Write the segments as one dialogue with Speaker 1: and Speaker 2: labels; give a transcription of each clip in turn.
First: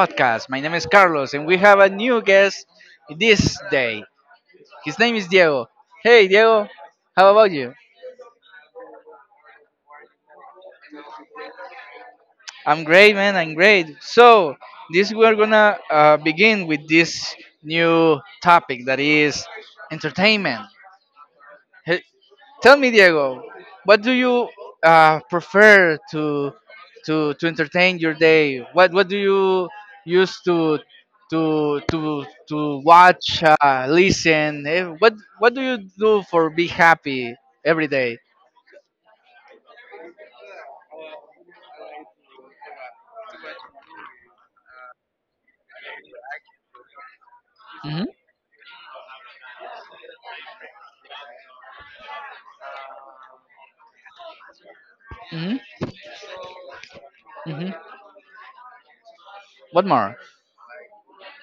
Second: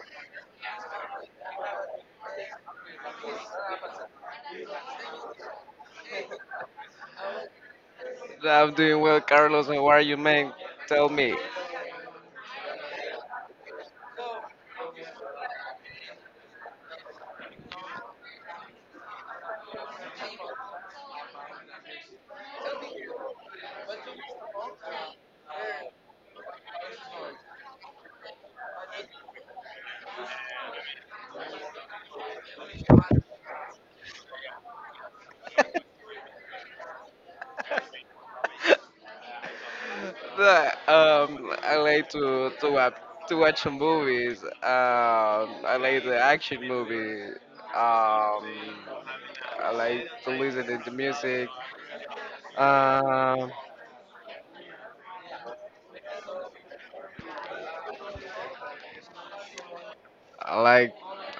Speaker 1: podcast. My name is Carlos, and we have a new guest this day. His name is Diego. Hey, Diego, how about you?
Speaker 2: I'm doing well, Carlos. How are you, man? Tell me.
Speaker 1: I'm great, man. I'm great. So, this we're gonna begin with this new topic that is entertainment. Hey, tell me, Diego, what do you prefer to entertain your day? What do you use to watch, listen? What do you do for be happy every day?
Speaker 2: I like to watch some movies. I like the action movie.
Speaker 1: Mhm.
Speaker 2: Um, I like to listen to the music. Um,
Speaker 1: Mhm. Mhm. What more?
Speaker 2: I like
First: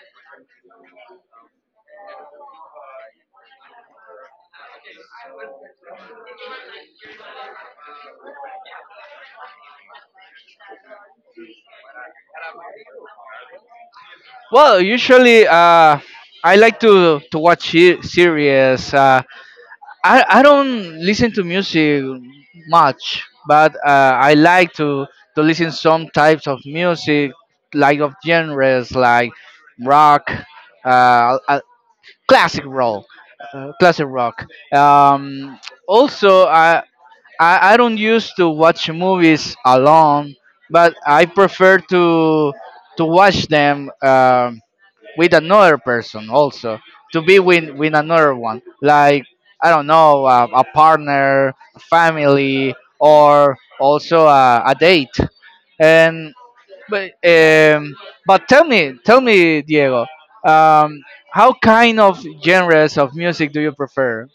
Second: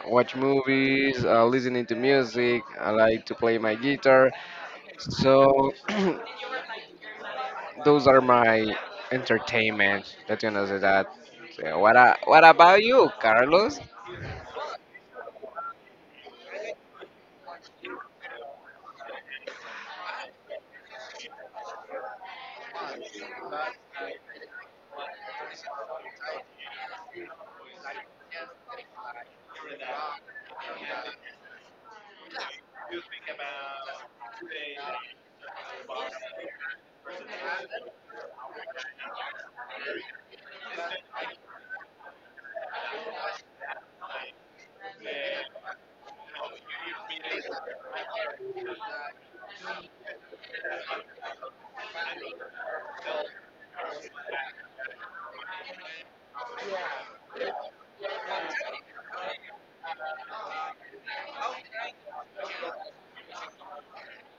Speaker 2: watch movies. Listening to music. I like to play my guitar. So those are my entertainment. Let's gonna say that. So, what about you, Carlos?
Speaker 1: Well, usually I like to watch series. I don't listen to music much, but I like to, listen some types of music, like of genres like rock, uh, uh, classic rock. Um, Also, I don't used to watch movies alone, but I prefer to watch them with another person, also to be with another one, like I don't know, a partner, family, or also a date. And but um but tell me, Diego, um how kind of genres of music do you prefer?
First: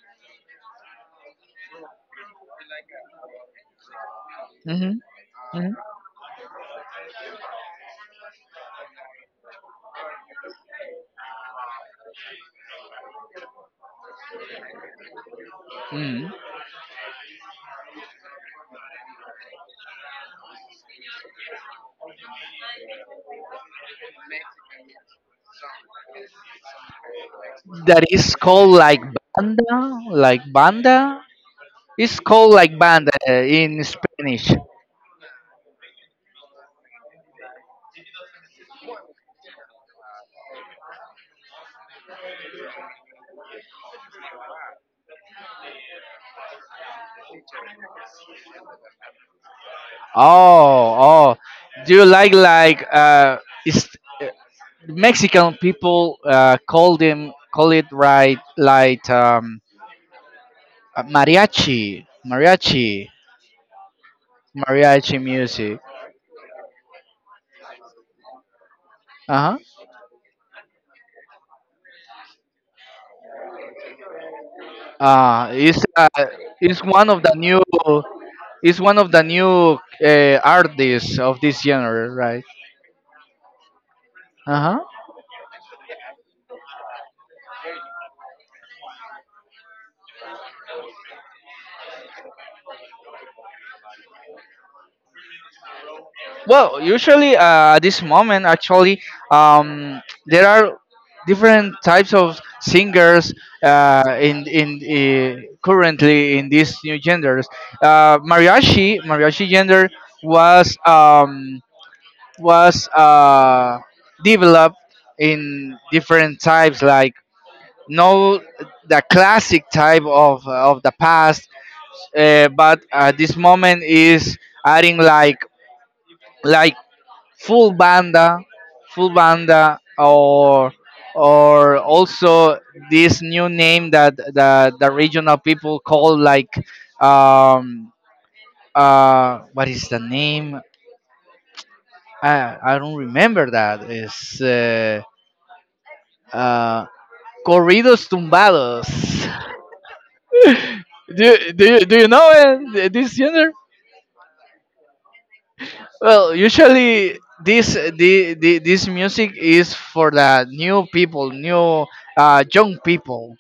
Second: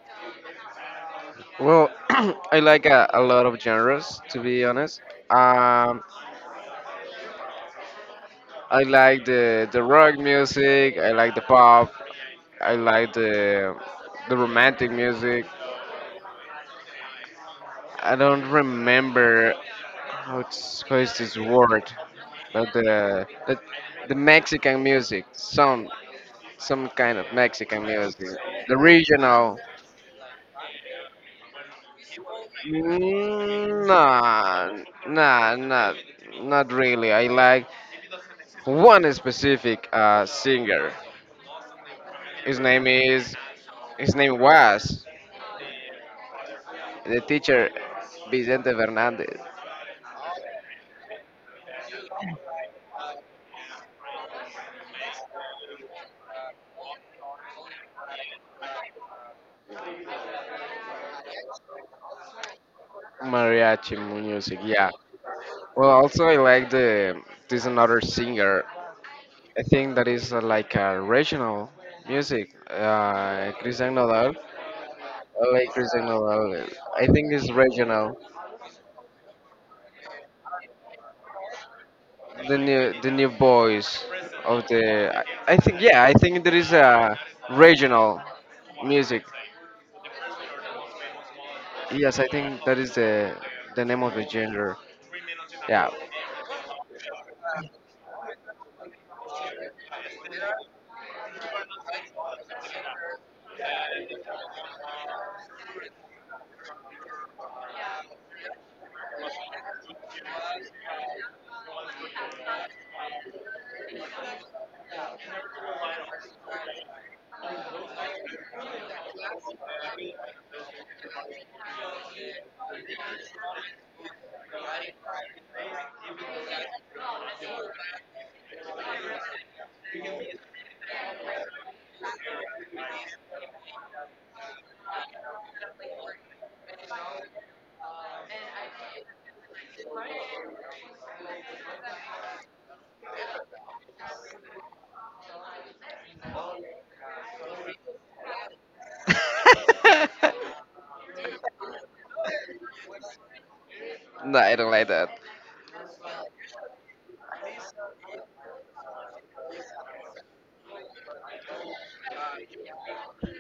Speaker 2: Well, I like a lot of genres, to be
Speaker 1: Hmm.
Speaker 2: honest.
Speaker 1: Hmm.
Speaker 2: Um, I like the rock music. I like the pop. I like the romantic music.
Speaker 1: Mm.
Speaker 2: I don't remember how is this word, but the Mexican music, some kind of Mexican
Speaker 1: That
Speaker 2: music,
Speaker 1: is called
Speaker 2: the
Speaker 1: like
Speaker 2: regional.
Speaker 1: banda, like banda. It's called like banda in
Speaker 2: Mm,
Speaker 1: Spanish.
Speaker 2: nah, nah, not really. I like one specific singer. His name is his name was the teacher Vicente Fernandez
Speaker 1: Oh, oh. Do you like is Mexican people call it, right, like mariachi,
Speaker 2: mariachi music. Yeah.
Speaker 1: mariachi music.
Speaker 2: Well, also I like the this another singer.
Speaker 1: Uh-huh.
Speaker 2: I think that is like a regional music. Cristian Nodal. I
Speaker 1: Uh
Speaker 2: like
Speaker 1: it's
Speaker 2: Cristian
Speaker 1: uh,
Speaker 2: Nodal.
Speaker 1: it's
Speaker 2: I
Speaker 1: one of
Speaker 2: think
Speaker 1: the
Speaker 2: it's regional.
Speaker 1: new artists of this genre, right?
Speaker 2: The new boys
Speaker 1: Uh
Speaker 2: of the.
Speaker 1: huh.
Speaker 2: I think, yeah. I think there is a regional music. Yes, I think that is the name of the gender. Yeah.
Speaker 1: Well, usually at this moment, actually, there are different types of singers in currently in these new genders. Mariachi gender was was uh, developed in different types, like no the classic type of the past, but at this moment is adding like like full banda, or also this new name that the regional people call, like um what is the name? I don't remember that. It's uh corridos tumbados. Do you know it, this genre?
Speaker 2: No, I don't like that.
Speaker 1: Well, usually this the this music is for the new people, new young people,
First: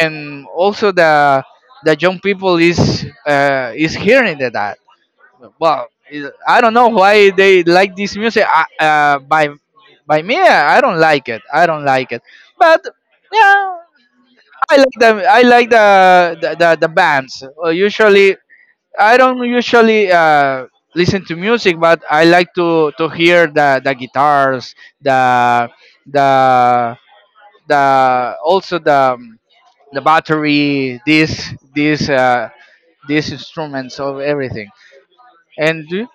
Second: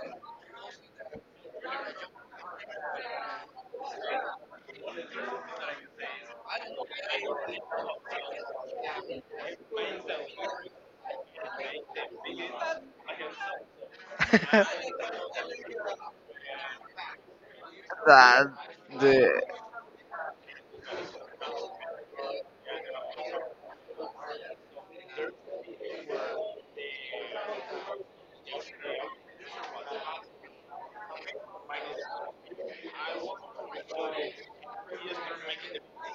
Speaker 1: and also the young people is hearing that. Well, I don't know why they like this music. By me, I don't like it. I don't like it. But yeah, I like the bands. Usually,
Speaker 2: that
Speaker 1: I don't
Speaker 2: the
Speaker 1: usually listen to music, but I like to hear the guitars, the the the also the battery, these these instruments of everything, and do-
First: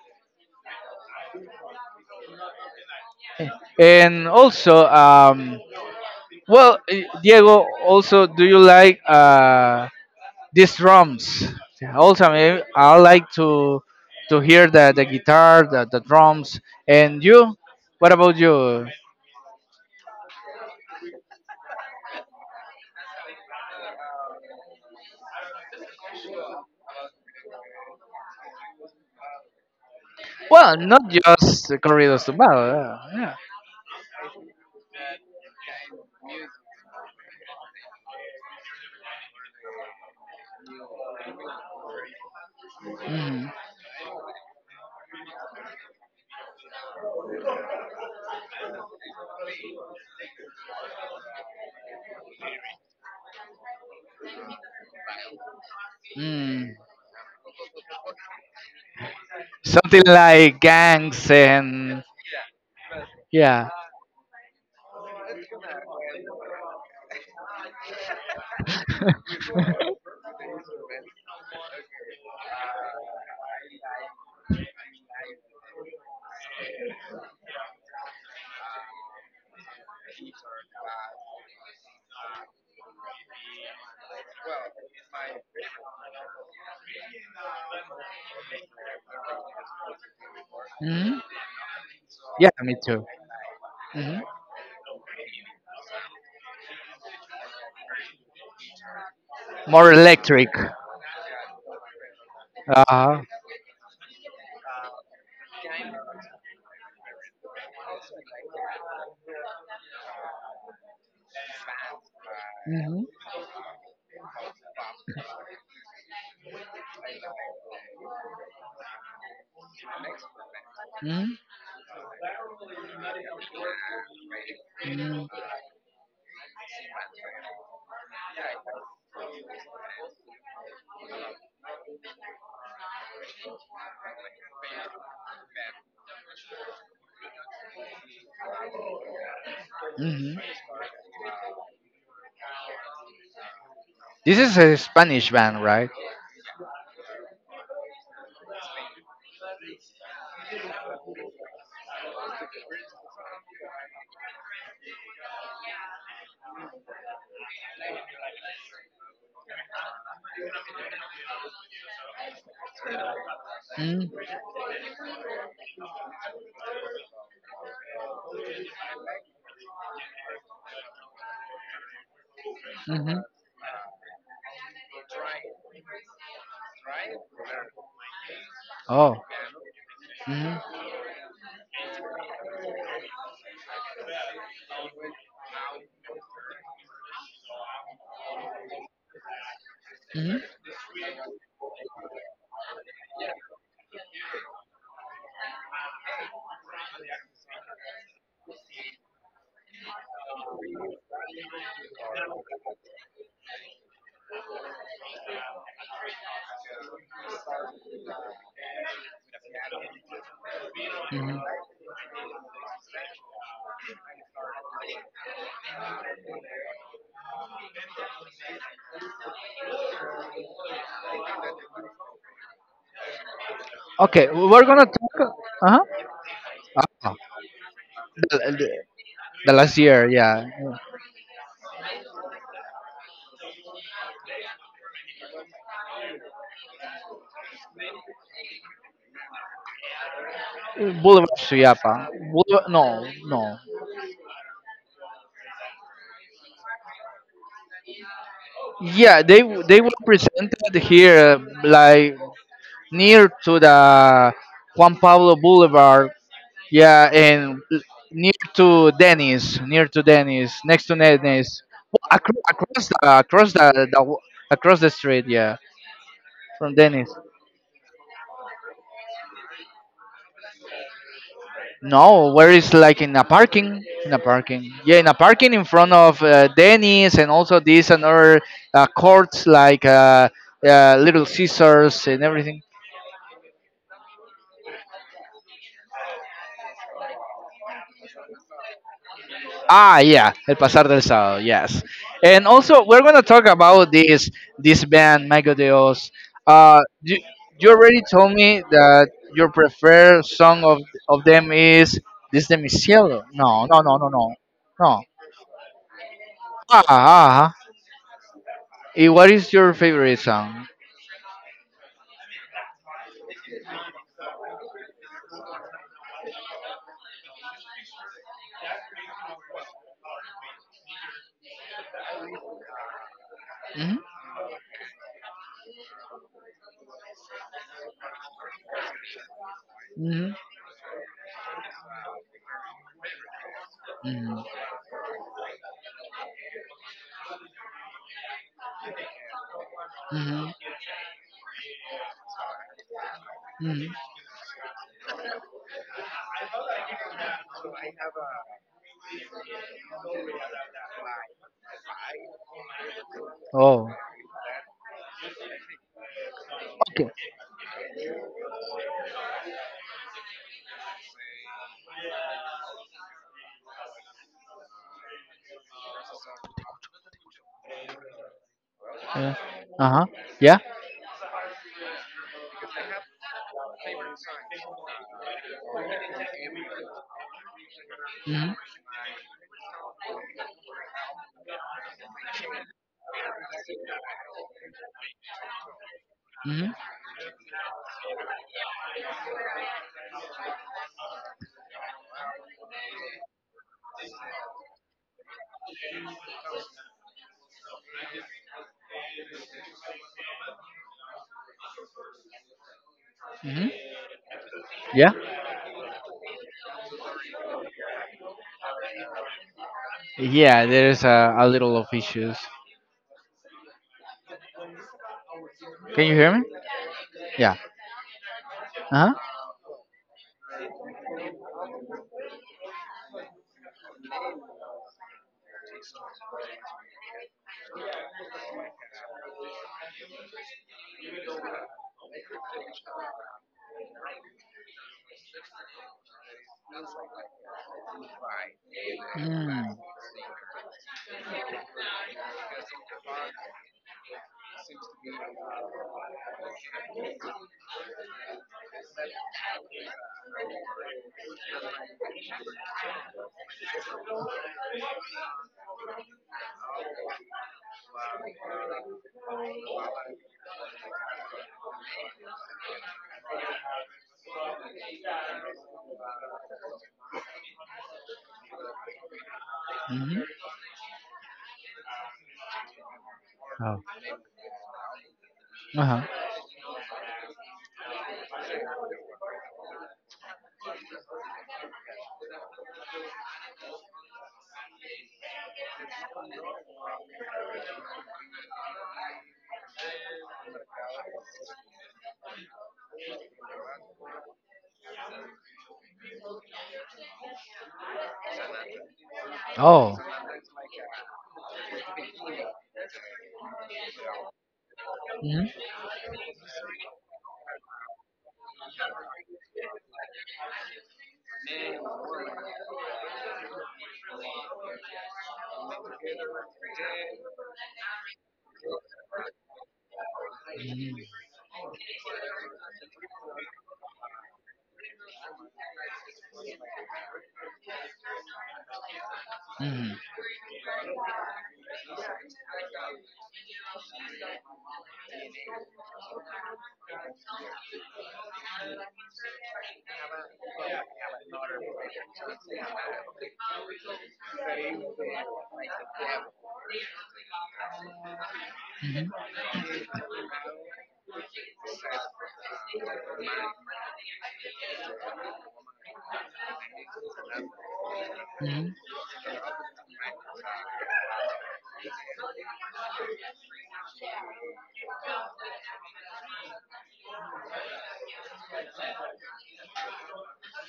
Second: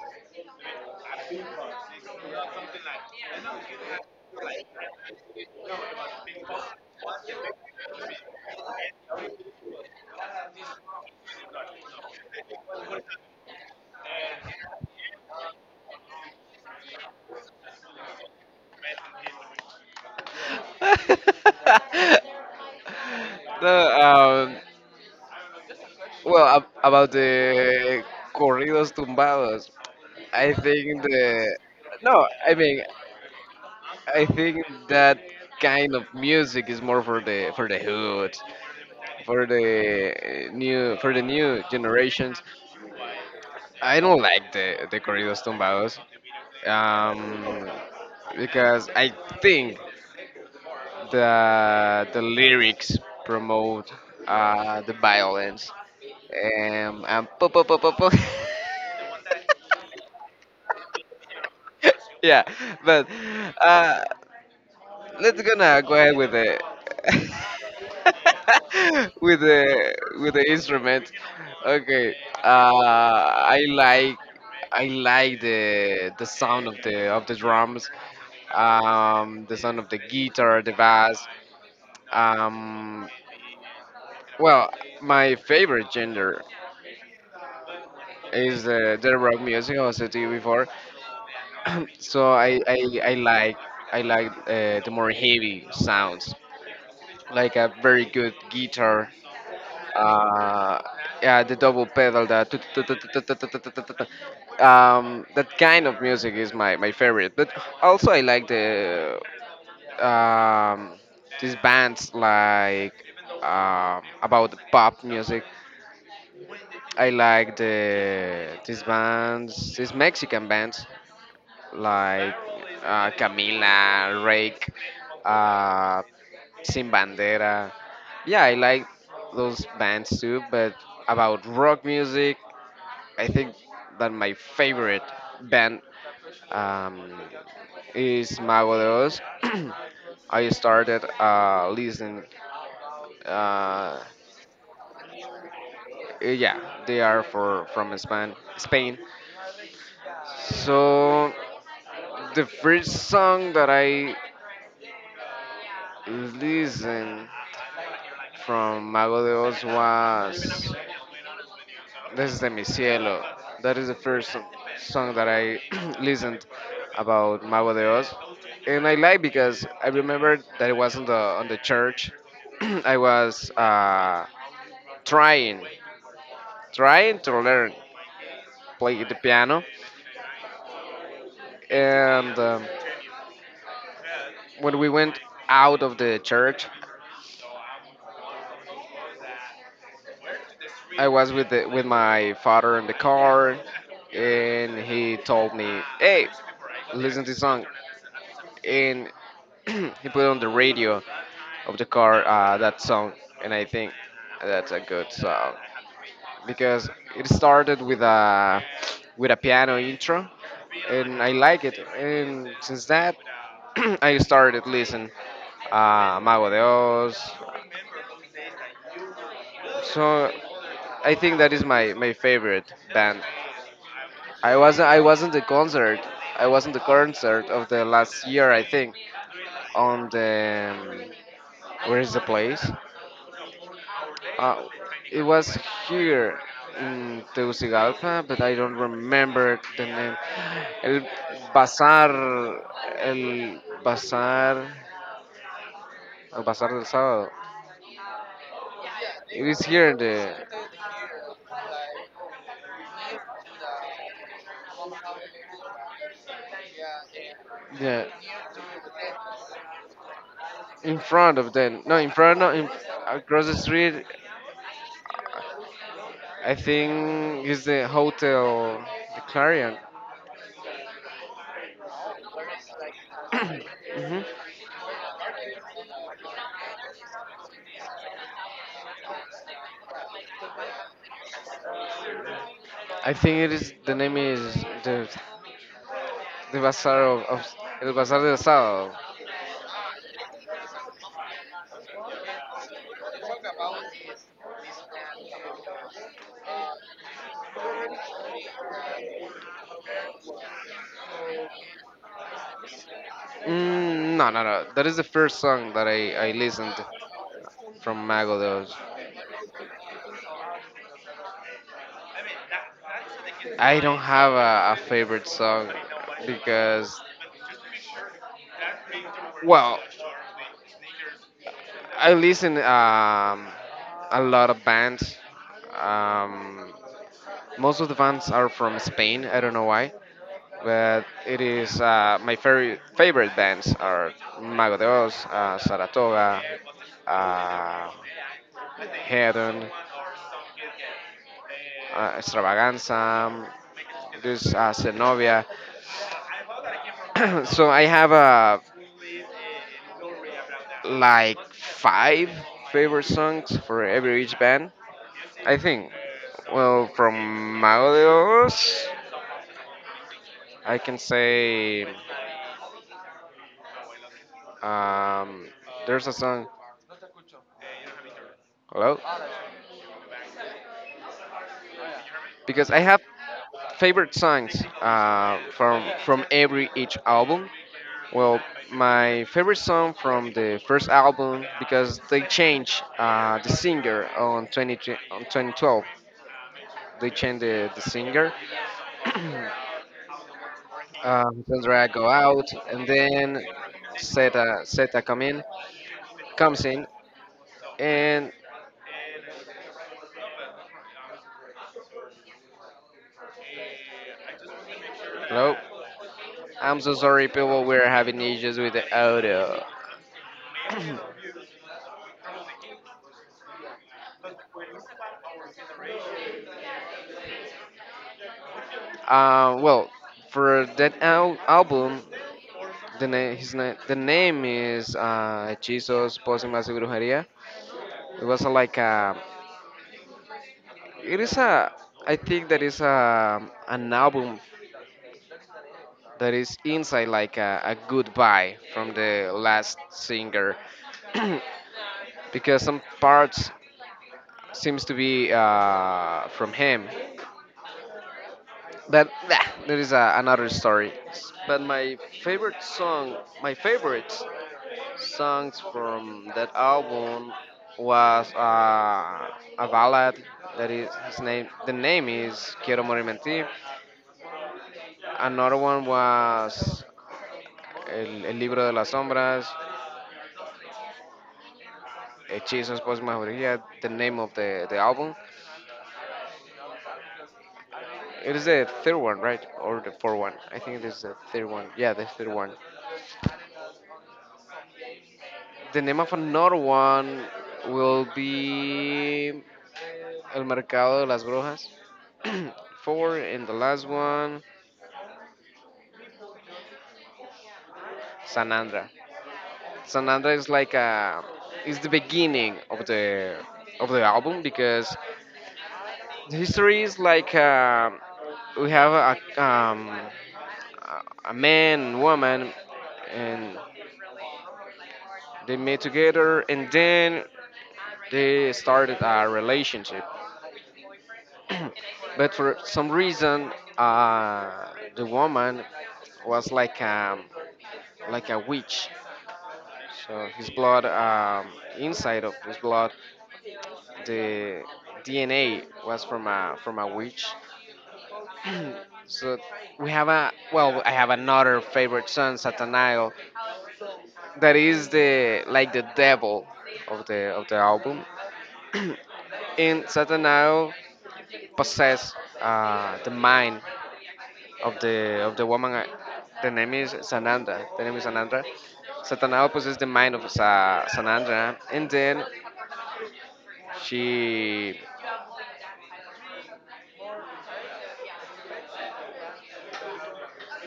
Speaker 1: and also well, Diego, also do you like these drums. Also, I like to hear the guitar, the drums. And you, what about you?
Speaker 2: No, well, about the corridos tumbados. I
Speaker 1: Well,
Speaker 2: think
Speaker 1: not
Speaker 2: the
Speaker 1: just corridos
Speaker 2: No, I mean,
Speaker 1: tumbados. Yeah.
Speaker 2: I think that kind of music is more for the hood, for the new generations.
Speaker 1: Yeah. Mhm.
Speaker 2: I don't like the corridos tumbados, um, because I think the lyrics promote the violence.
Speaker 1: Mm.
Speaker 2: And po po po po po.
Speaker 1: Something like gangs and
Speaker 2: Yeah, but
Speaker 1: yeah.
Speaker 2: uh, let's gonna go ahead with the with the instrument. Okay. Uh, I like I like the sound of the drums, the sound of the guitar, the bass. Um, well, my favorite genre is the rock music, as I was to you before,
Speaker 1: Mhm.
Speaker 2: so
Speaker 1: Yeah,
Speaker 2: I
Speaker 1: me
Speaker 2: I,
Speaker 1: too.
Speaker 2: I like
Speaker 1: Mhm.
Speaker 2: the more heavy sounds, like a very good guitar,
Speaker 1: More electric.
Speaker 2: uh, yeah, the double pedal, that tut- tut- tut- tut-
Speaker 1: Uh-huh.
Speaker 2: tut- tut- tut- tut- tut- tut. That kind of music is my favorite. But also I like um, these bands, like,
Speaker 1: Mhm.
Speaker 2: about pop music. I like these bands, these Mexican bands
Speaker 1: Mhm.
Speaker 2: like Camila, Rake,
Speaker 1: Mhm.
Speaker 2: uh, Sin Bandera. Yeah, I like those bands too, but about rock music, I think that my favorite band, um, is Mago de Oz.
Speaker 1: Mhm.
Speaker 2: I started listening. Uh,
Speaker 1: This is a Spanish band, right?
Speaker 2: yeah, they are for from Spain. Spain. So the first song that I listened from Mago de Oz was This is de Mi Cielo. That is the first
Speaker 1: Mm-hmm.
Speaker 2: song that I listened about Mago de Oz, and I like because I remember that it was on the church. I
Speaker 1: Mm-hmm.
Speaker 2: was trying trying to learn play the
Speaker 1: Oh.
Speaker 2: piano,
Speaker 1: Hmm.
Speaker 2: and when we went out of the church,
Speaker 1: Hmm.
Speaker 2: I was with my father in the car, and he told me, "Hey, listen to this song." And he put on the radio of the car, that song, and I think that's a good song because it started with a piano intro, and I
Speaker 1: Hmm.
Speaker 2: like it. And since that, I started listening Mago de Oz. So I think that is my favorite band.
Speaker 1: Okay, we're gonna
Speaker 2: I
Speaker 1: talk.
Speaker 2: wasn't the
Speaker 1: Uh huh.
Speaker 2: concert. I wasn't the
Speaker 1: Ah,
Speaker 2: concert of the last
Speaker 1: the,
Speaker 2: year. I
Speaker 1: the,
Speaker 2: think
Speaker 1: the last year,
Speaker 2: on
Speaker 1: yeah.
Speaker 2: the. Where's the place? Uh, it was here in Tegucigalpa, but I don't remember the name. El
Speaker 1: Boulevard Suyapa.
Speaker 2: Bazar,
Speaker 1: No, no.
Speaker 2: El Bazar, El Bazar del Sábado.
Speaker 1: Yeah, they
Speaker 2: It is
Speaker 1: they
Speaker 2: here
Speaker 1: were
Speaker 2: in the,
Speaker 1: presented here, like near to the Juan Pablo Boulevard. Yeah,
Speaker 2: yeah,
Speaker 1: near to Dennis, next to
Speaker 2: in front of
Speaker 1: Dennis,
Speaker 2: the, no, in
Speaker 1: across
Speaker 2: front, no, in,
Speaker 1: across the
Speaker 2: across
Speaker 1: across
Speaker 2: the
Speaker 1: the, the
Speaker 2: street.
Speaker 1: w- across the street. Yeah,
Speaker 2: I
Speaker 1: from Dennis.
Speaker 2: think is the hotel, the Clarion.
Speaker 1: No, where is like in a parking,
Speaker 2: Hmm,
Speaker 1: Yeah, in a parking in front of Denny's and also this another courts like Little Caesars and everything.
Speaker 2: I think it is. The name is the the bazar of El Bazar del Sábado.
Speaker 1: Ah, yeah, El Pasar del Sábado, yes. And also we're gonna talk about this band Mago Dios. Uh, you, you already told me that your preferred song of them is "This de mi cielo." No, no, no, no,
Speaker 2: Mm, no,
Speaker 1: no,
Speaker 2: no, no. That is
Speaker 1: no.
Speaker 2: the first song that I listened
Speaker 1: Ah, ah, ah.
Speaker 2: from Magodos.
Speaker 1: What is your favorite song?
Speaker 2: I don't have a favorite song because, well, I listen,
Speaker 1: Mhm.
Speaker 2: a lot of bands. Um, Most of the bands are from Spain. I don't know why,
Speaker 1: Mhm.
Speaker 2: but it is my very favorite bands are
Speaker 1: Mhm.
Speaker 2: Magodos, Saratoga, uh, Hedon,
Speaker 1: Mhm.
Speaker 2: Extravaganza,
Speaker 1: Mhm.
Speaker 2: this, Zenobia. So I have, like five favorite songs for
Speaker 1: Oh.
Speaker 2: every each band, I think. Well,
Speaker 1: Okay.
Speaker 2: from Maudios, I can say, um, there's a song. Hello,
Speaker 1: Uh huh. Yeah.
Speaker 2: because I have favorite songs from every each album. Well,
Speaker 1: Mhm.
Speaker 2: my favorite song from the first album, because they changed the singer on 20, on 2012.
Speaker 1: Mhm.
Speaker 2: They changed the singer. Sandra go out and then Zeta comes in and
Speaker 1: Mhm. Yeah.
Speaker 2: hello. I'm so sorry, people. We're having issues with the audio.
Speaker 1: Yeah. There's a little of issues. Can you hear me? Yeah. Uh huh.
Speaker 2: Well, for that album, the name is Jesus Pósimas de Brujería. It was like a, it is a, I think that is an album that is inside like a goodbye from the
Speaker 1: Mm.
Speaker 2: last singer, because some parts seems to be from him. But there is another story. But favorite song, my favorite songs from that album was a ballad that is his name. The name is Quiero Morir en. Another one was El Libro de las Sombras,
Speaker 1: Mhm.
Speaker 2: Hechizos por Mayoría,
Speaker 1: Oh.
Speaker 2: the name of the album.
Speaker 1: Uh huh.
Speaker 2: It is the third one, right? Or the fourth one? I think it is the third one. Yeah, the third one. The name of another one will be El Mercado de las Brujas. Four, and the last one San Andra.
Speaker 1: Oh.
Speaker 2: San Andra is like is the beginning of the album, because
Speaker 1: Mhm.
Speaker 2: the history is like, we have a, a man and woman, and they met together, and then they started a relationship.
Speaker 1: Mhm.
Speaker 2: But for some reason, uh, the woman was like, like a witch.
Speaker 1: Mhm.
Speaker 2: So his blood, inside of his blood, the DNA was from a witch. So we have a well, I have another favorite song, Satanael, that is the like the devil of the album.
Speaker 1: Mhm.
Speaker 2: And Satanael possess, the mind of the woman. The name is Sanandra. The name is Sanandra.
Speaker 1: Mhm.
Speaker 2: Satanael possesses the mind of Sanandra, and then she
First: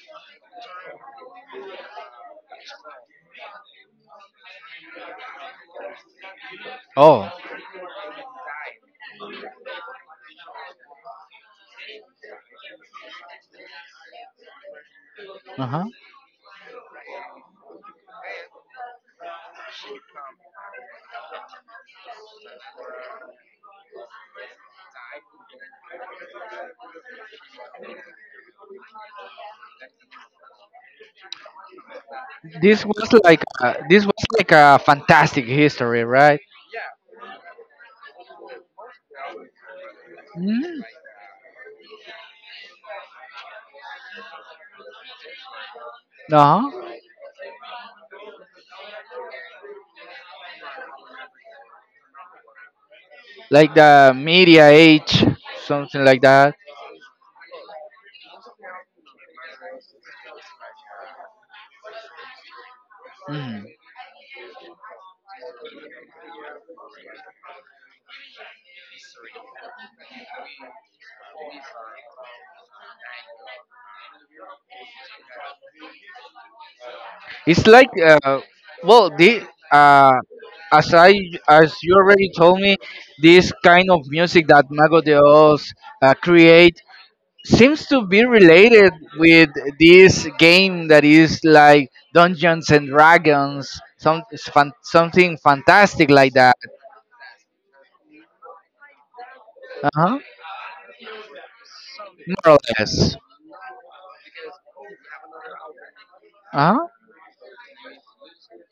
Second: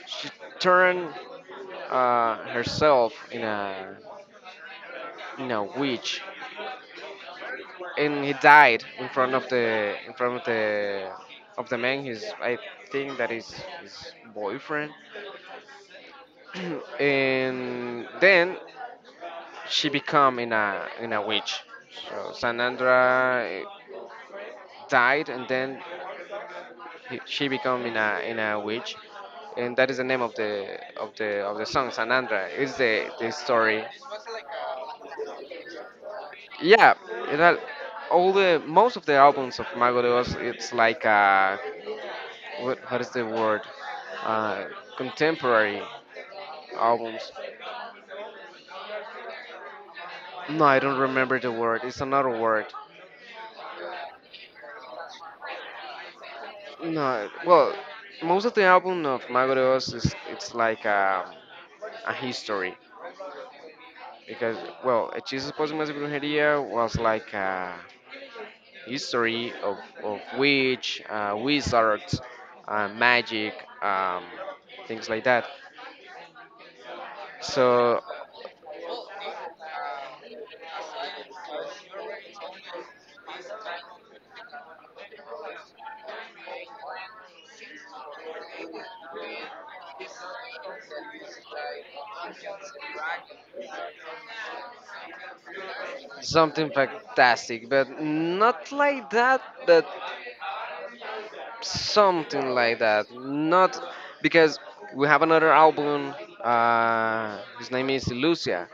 Speaker 2: she turned herself in a witch,
Speaker 1: Oh.
Speaker 2: and he died in front of the in front of the man. His, I think that is his boyfriend,
Speaker 1: Uh huh.
Speaker 2: and then she become in a witch. So Sanandra, died, and then she become in a witch, and that is the name of the song Sanandra. It's the story.
Speaker 1: This was like a fantastic history, right?
Speaker 2: Yeah, it had all the most of the albums of Mago de Oz. It's
Speaker 1: Mm.
Speaker 2: like, what is the word? Uh, Contemporary
Speaker 1: Uh huh.
Speaker 2: albums. No, I don't remember the word. It's another word.
Speaker 1: Like the media age, something like that.
Speaker 2: No, well, most of the album of Mago de Oz is it's like a history,
Speaker 1: Mhm.
Speaker 2: because well, Hechizos Pósimas de Brujería was like a history of witch, wizards, magic, um, things like that.
Speaker 1: It's like,
Speaker 2: So
Speaker 1: well, the uh, as I as you already told me, this kind of music that Mago de Oz create seems to be related with this game that is like Dungeons and Dragons, something fantastic like that.
Speaker 2: something fantastic, but not like that, but
Speaker 1: Uh huh.
Speaker 2: something
Speaker 1: More or
Speaker 2: like that.
Speaker 1: less.
Speaker 2: Not because we have another album.
Speaker 1: Uh huh.
Speaker 2: His name is Lucia.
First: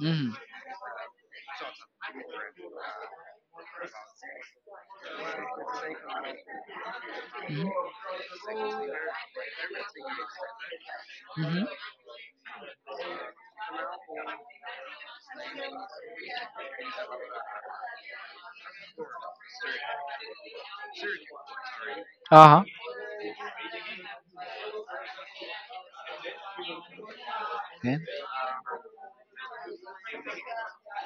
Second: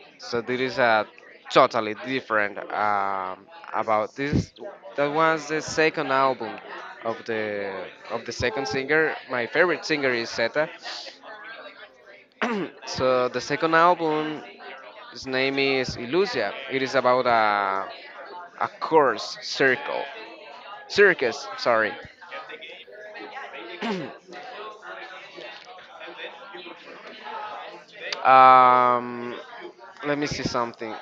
Speaker 1: Mm-hmm.
Speaker 2: So this is a totally different, about this. That was the second album of the second singer. My favorite singer is Zeta. So the second album, his name is Illusia. It is about a course circle circus, sorry.
Speaker 1: Uh huh.
Speaker 2: um Let me see something.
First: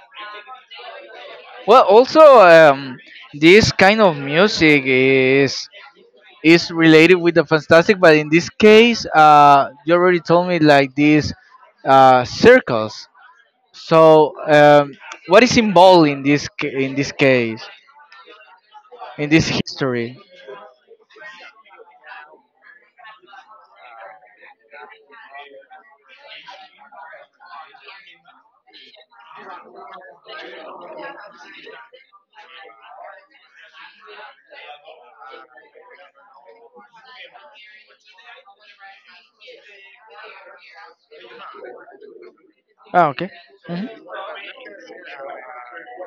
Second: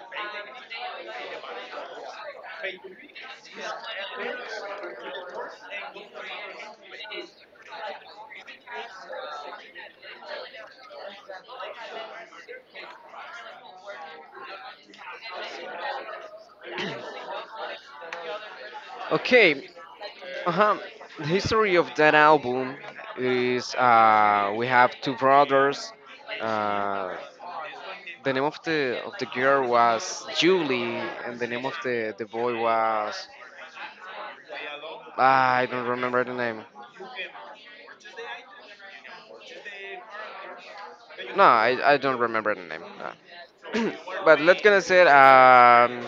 Speaker 1: Well, also, this kind of music is related with the fantastic, but in this case, you already told me like these circles. So, what is involved in in this case in this
Speaker 2: Okay.
Speaker 1: history?
Speaker 2: Uh-huh. The history of that album is, we have two brothers. uh the name of the girl was Julie, and the name of the boy was. I don't remember the name. No, I don't remember the name.
Speaker 1: Ah, okay. Hmm.
Speaker 2: No. But let's gonna say,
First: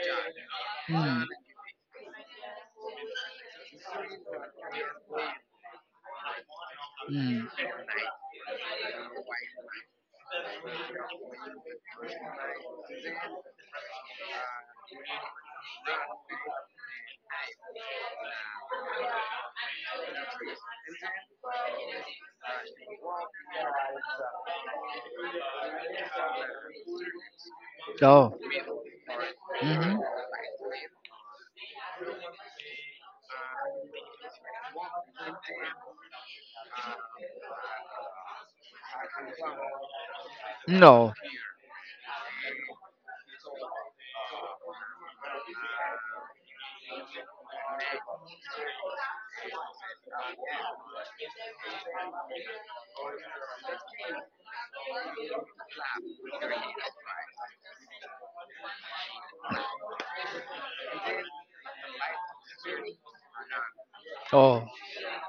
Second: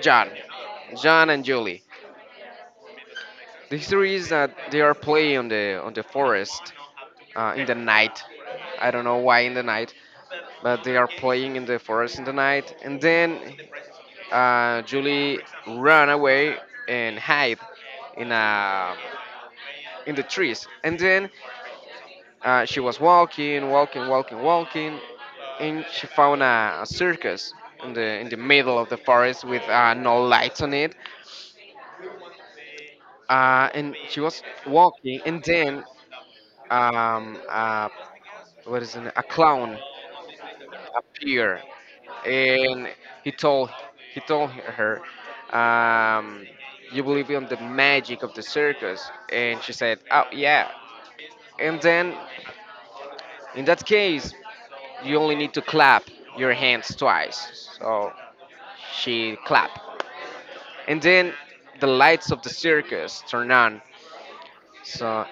Speaker 2: John,
Speaker 1: Mm.
Speaker 2: John and Julie. The history is that they are playing on the forest,
Speaker 1: Mm.
Speaker 2: in the night. I don't know why in the night, but they are playing in the forest in the night. And then Julie run away and hide in a in the trees. And then she was walking, walking, walking, walking, and she found a circus in
Speaker 1: Oh.
Speaker 2: the middle of the forest with,
Speaker 1: Hmm.
Speaker 2: no lights on it. And she was walking, and then, a, what is it? A clown
Speaker 1: No.
Speaker 2: appeared, and he told he told her, um, "You believe in the magic of the circus?" And she said, "Oh, yeah." And then, in that case, you only need to clap your hands twice. So she clapped, and then the lights of the circus turn on.
Speaker 1: Oh.
Speaker 2: So.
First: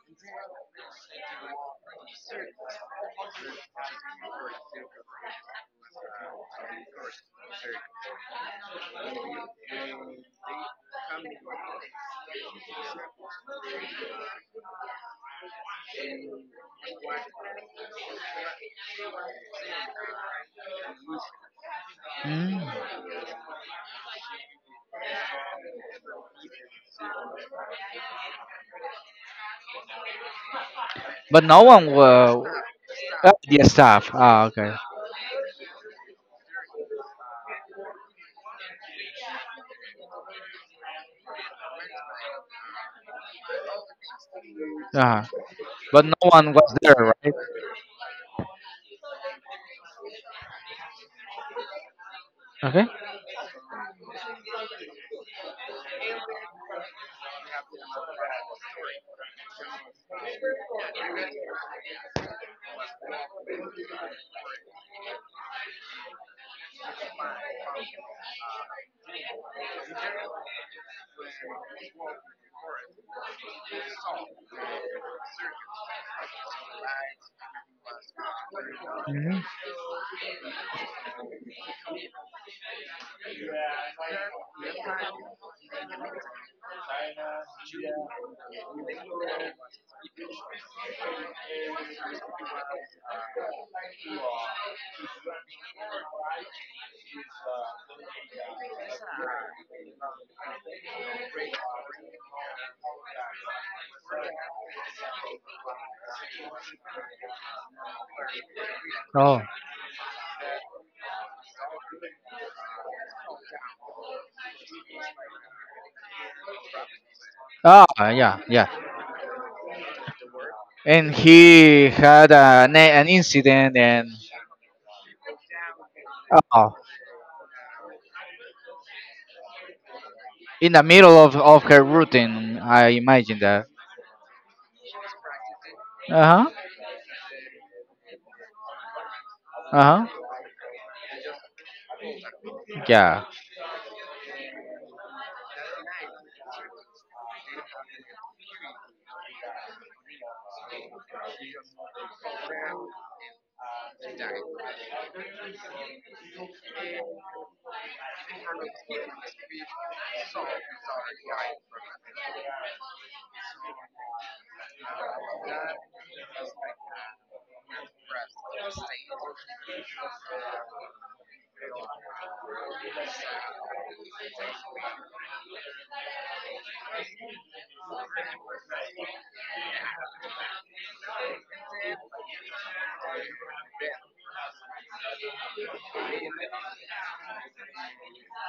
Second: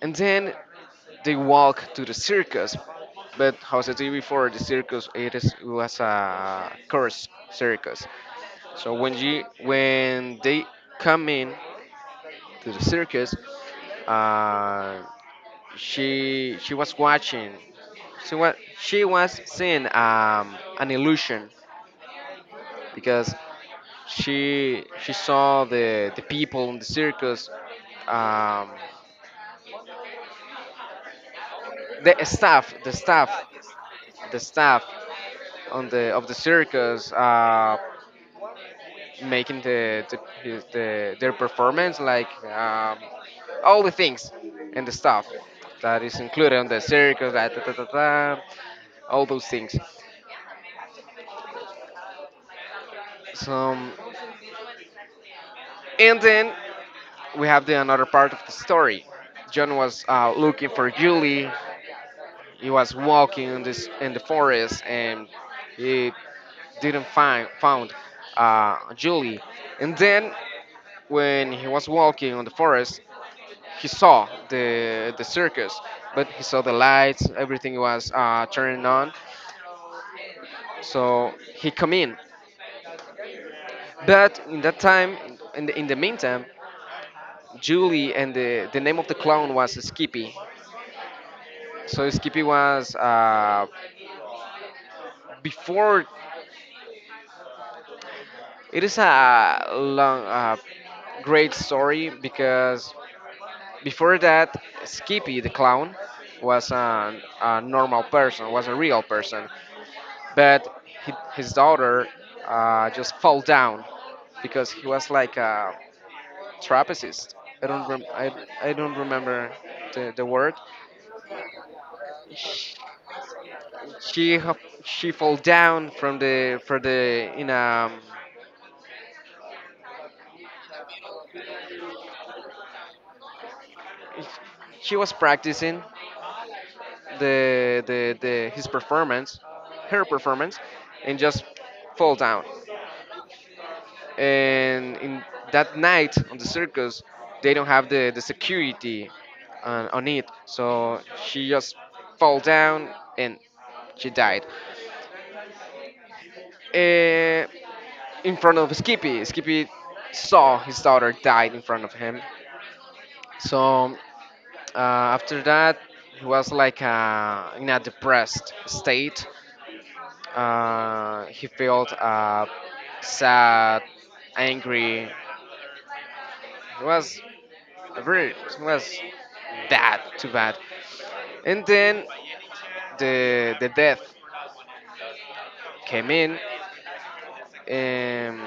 Speaker 2: And then they walk to the circus. But how I said to you before, the circus, was a cursed circus. So when they come in to the circus, uh, she was watching. She was seeing an illusion
Speaker 1: Mm.
Speaker 2: because she saw the people in the circus, um,
Speaker 1: But no one
Speaker 2: the
Speaker 1: was
Speaker 2: staff, the staff,
Speaker 1: the staff.
Speaker 2: the
Speaker 1: Ah, okay.
Speaker 2: staff. On the of the circus, making their performance, like all the things and the
Speaker 1: uh
Speaker 2: stuff that
Speaker 1: But
Speaker 2: is
Speaker 1: no one
Speaker 2: included on
Speaker 1: was
Speaker 2: the
Speaker 1: there,
Speaker 2: circus,
Speaker 1: right?
Speaker 2: da, all those things.
Speaker 1: Okay.
Speaker 2: So, and then we have the another part of the story. John was looking for Julie. He was walking in the forest, and he didn't find found Julie. And then, when he was walking on the forest, he saw the circus, but he saw the lights, everything was turning on.
Speaker 1: Hmm.
Speaker 2: So he come in. But in that time, in the meantime, Julie and the name of the clown was Skippy. So Skippy was before. It is a long, great story because before that, Skippy the clown was a normal person, was a real
Speaker 1: Oh.
Speaker 2: person. But he, his daughter just fell down because he was like a trapezist. I
Speaker 1: Ah.
Speaker 2: don't rem- I,
Speaker 1: Yeah. Yeah.
Speaker 2: I don't remember the word.
Speaker 1: And he had
Speaker 2: She
Speaker 1: an incident, and
Speaker 2: she ha- she fell down. from the
Speaker 1: oh,
Speaker 2: for the in um
Speaker 1: in the middle of her routine, I imagine that.
Speaker 2: she was practicing
Speaker 1: Uh huh.
Speaker 2: the his performance
Speaker 1: Uh
Speaker 2: her
Speaker 1: huh.
Speaker 2: performance and just fall down.
Speaker 1: Yeah.
Speaker 2: And in that night on the circus, they don't have the security on it, so she just fall down and she died, Eh, in front of Skippy. Skippy saw his daughter died in front of him. So after that, he was like in a depressed state. He felt sad, angry. He was rude. It was bad, too bad. And then the death came in, and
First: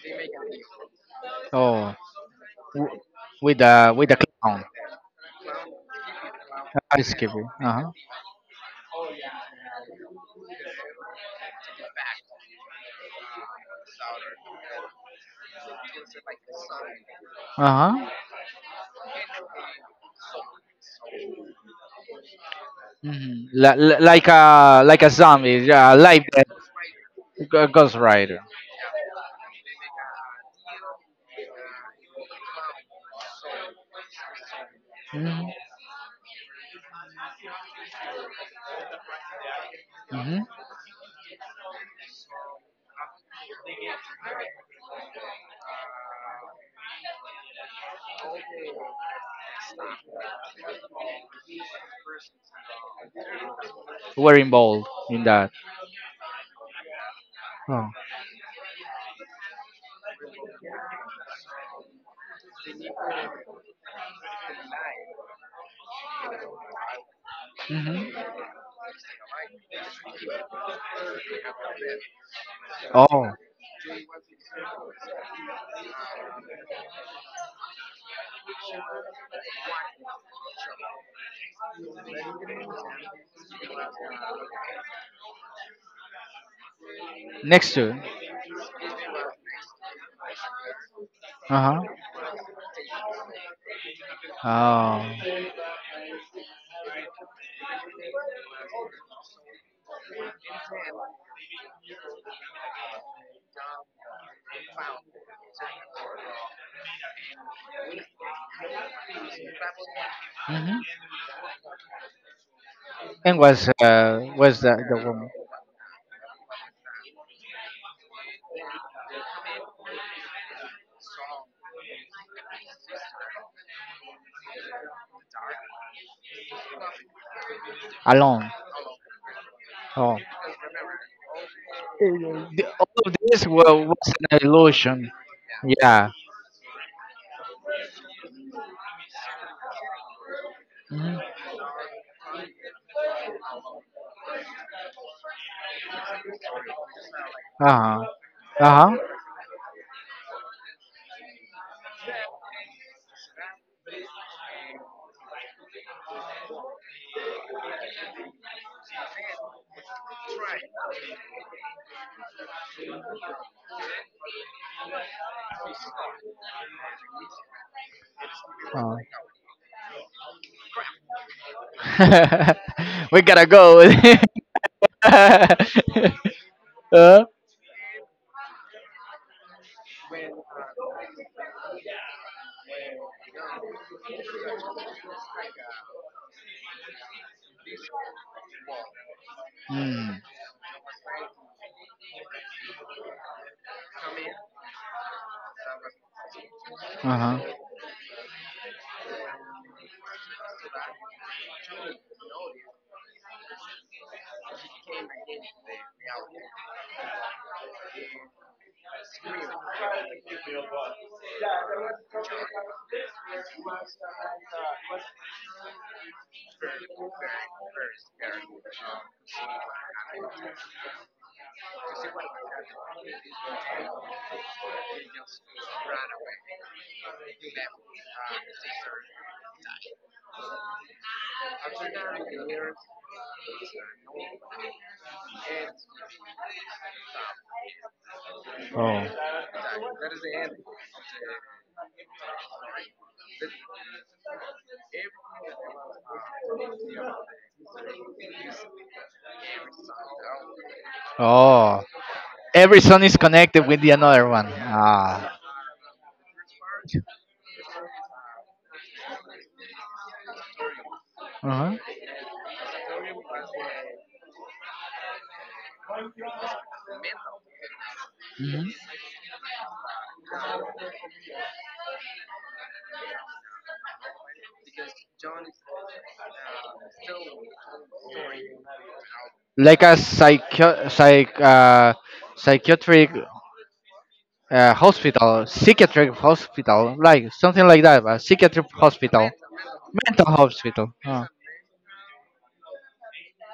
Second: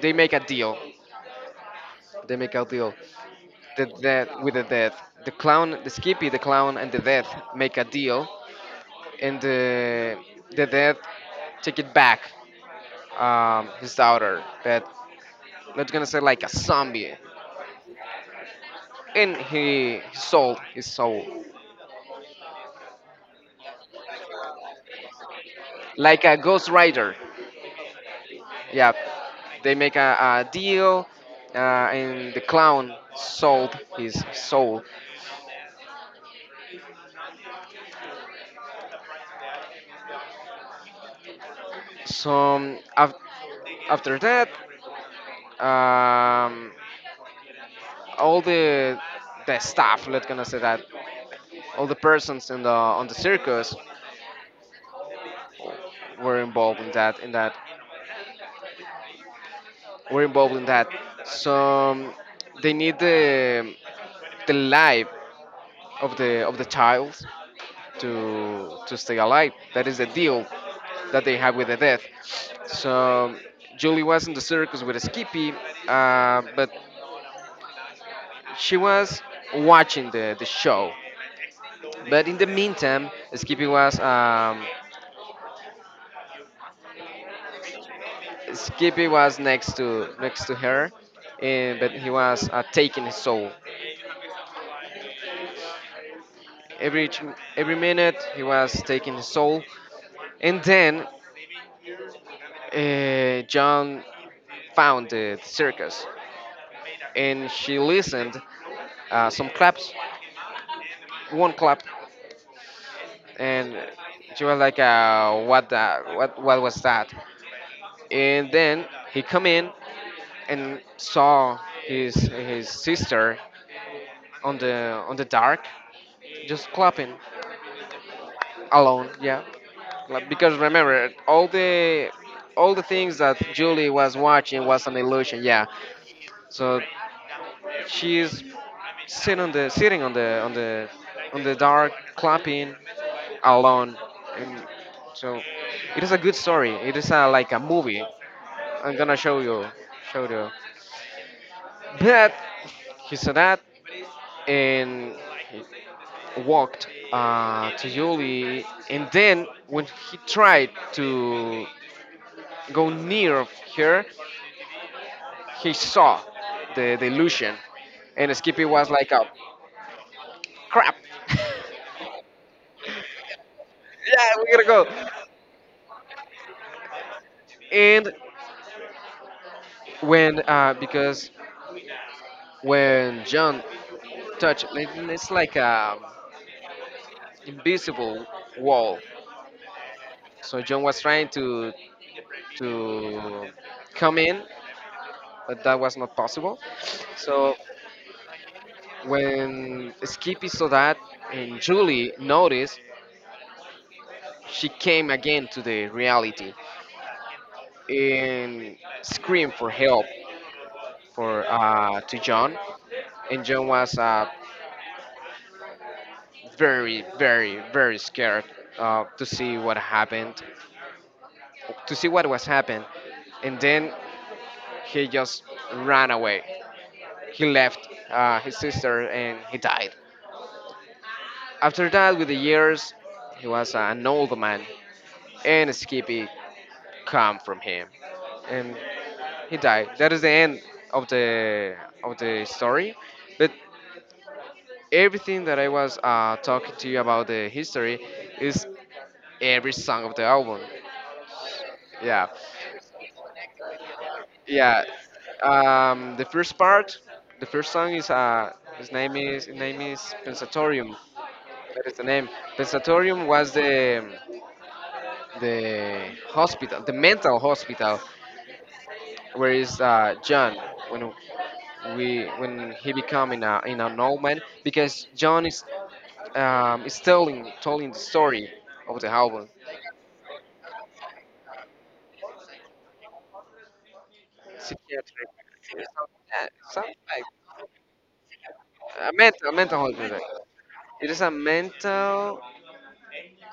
Speaker 2: they make a deal.
Speaker 1: Oh,
Speaker 2: They make a deal.
Speaker 1: with
Speaker 2: The
Speaker 1: the
Speaker 2: death, with
Speaker 1: clown,
Speaker 2: the death. The clown, the Skippy, the clown, and the
Speaker 1: ice
Speaker 2: death
Speaker 1: cube. Uh
Speaker 2: make a
Speaker 1: huh.
Speaker 2: deal, and the death take it back. His daughter, that not gonna say like a zombie,
Speaker 1: Uh huh.
Speaker 2: and he sold his soul
Speaker 1: Hmm. Like a zombie, yeah,
Speaker 2: like
Speaker 1: like
Speaker 2: a
Speaker 1: that.
Speaker 2: Ghost Rider.
Speaker 1: Ghost Rider.
Speaker 2: Yeah, they make a deal, and the clown sold his soul.
Speaker 1: Mm-hmm. Hmm.
Speaker 2: So after that, um, all the staff, let's gonna say that, all the persons in the on the circus
Speaker 1: We're involved in that.
Speaker 2: were involved in that. In that,
Speaker 1: Oh.
Speaker 2: were involved in that. So um, they need the life of the child
Speaker 1: Hmm.
Speaker 2: to stay alive. That is the deal that they have with the death.
Speaker 1: Oh.
Speaker 2: So Julie was in the circus with Skippy, but she was watching the show. But in the meantime,
Speaker 1: Next to.
Speaker 2: Skippy was next to her,
Speaker 1: Uh
Speaker 2: and
Speaker 1: huh.
Speaker 2: but he was taking his soul.
Speaker 1: Oh.
Speaker 2: Every ch- every minute he was taking his soul, and then John found the circus, and she listened some claps,
Speaker 1: Hmm.
Speaker 2: one clap,
Speaker 1: And
Speaker 2: and she was
Speaker 1: was
Speaker 2: like,
Speaker 1: the woman
Speaker 2: "What was that?" And then he come in and saw his sister on the dark, just clapping
Speaker 1: alone?
Speaker 2: alone. Yeah.
Speaker 1: Oh,
Speaker 2: Like, because remember all the
Speaker 1: all
Speaker 2: things
Speaker 1: of
Speaker 2: that
Speaker 1: this
Speaker 2: Julie was
Speaker 1: was an
Speaker 2: watching was an
Speaker 1: illusion.
Speaker 2: illusion. Yeah,
Speaker 1: Yeah.
Speaker 2: so she's sitting on the on the on the dark, clapping alone. And so it is a good story. It is like a
Speaker 1: Uh
Speaker 2: movie.
Speaker 1: huh. Uh
Speaker 2: I'm gonna show you. But he saw that, and he walked to Julie, and then when he tried to go near of her, he saw the illusion, and Skippy was
Speaker 1: huh.
Speaker 2: like, "Oh crap,
Speaker 1: uh we gotta go.
Speaker 2: yeah, we gotta go,"
Speaker 1: uh,
Speaker 2: and when because when John touched, it's like a invisible wall.
Speaker 1: mm,
Speaker 2: So John was trying to to come in, but that was not possible.
Speaker 1: uh-huh.
Speaker 2: So when Skippy saw that, and Julie noticed, she came again to the reality and screamed for help for to John, and John was very, very, very scared to see what happened, to see what was happened, and then he just ran away. He left his sister and he died. After that, with the years, he was an old man, and Skippy come from him, and
Speaker 1: Oh.
Speaker 2: he died. That is the end of the of the story, but everything that I was talking to you about the history is every song of the album.
Speaker 1: Oh.
Speaker 2: Yeah.
Speaker 1: Every son is connected with the another one.
Speaker 2: Yeah.
Speaker 1: Ah.
Speaker 2: The first part, the first song is his name is Pensatorium.
Speaker 1: Uh-huh.
Speaker 2: That is the name. Pensatorium was the hospital, the mental hospital,
Speaker 1: Hmm.
Speaker 2: where is John when we when he become in an old man, because John is telling the story of the album.
Speaker 1: Like a psychiatric
Speaker 2: Psychiatric,
Speaker 1: hospital,
Speaker 2: something
Speaker 1: psychiatric
Speaker 2: like that,
Speaker 1: hospital, like something like that, but psychiatric
Speaker 2: a
Speaker 1: hospital,
Speaker 2: mental hospital.
Speaker 1: mental hospital.
Speaker 2: It is a mental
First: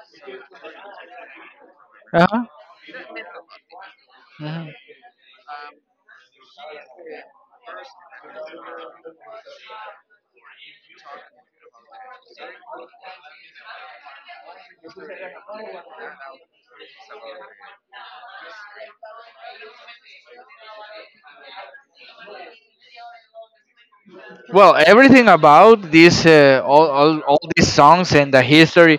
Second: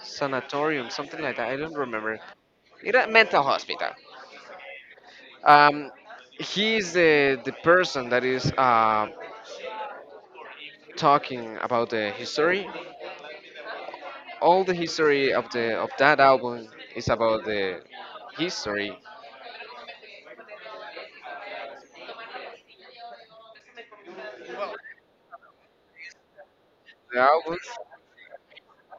Speaker 2: sanatorium, something like that. I don't remember.
Speaker 1: Uh-huh.
Speaker 2: It a mental hospital.
Speaker 1: Mhm.
Speaker 2: Um, he is the person that is talking about the history. All the history of that album is about the history.
Speaker 1: Well, everything about this,
Speaker 2: The
Speaker 1: all
Speaker 2: albums
Speaker 1: these songs and the history,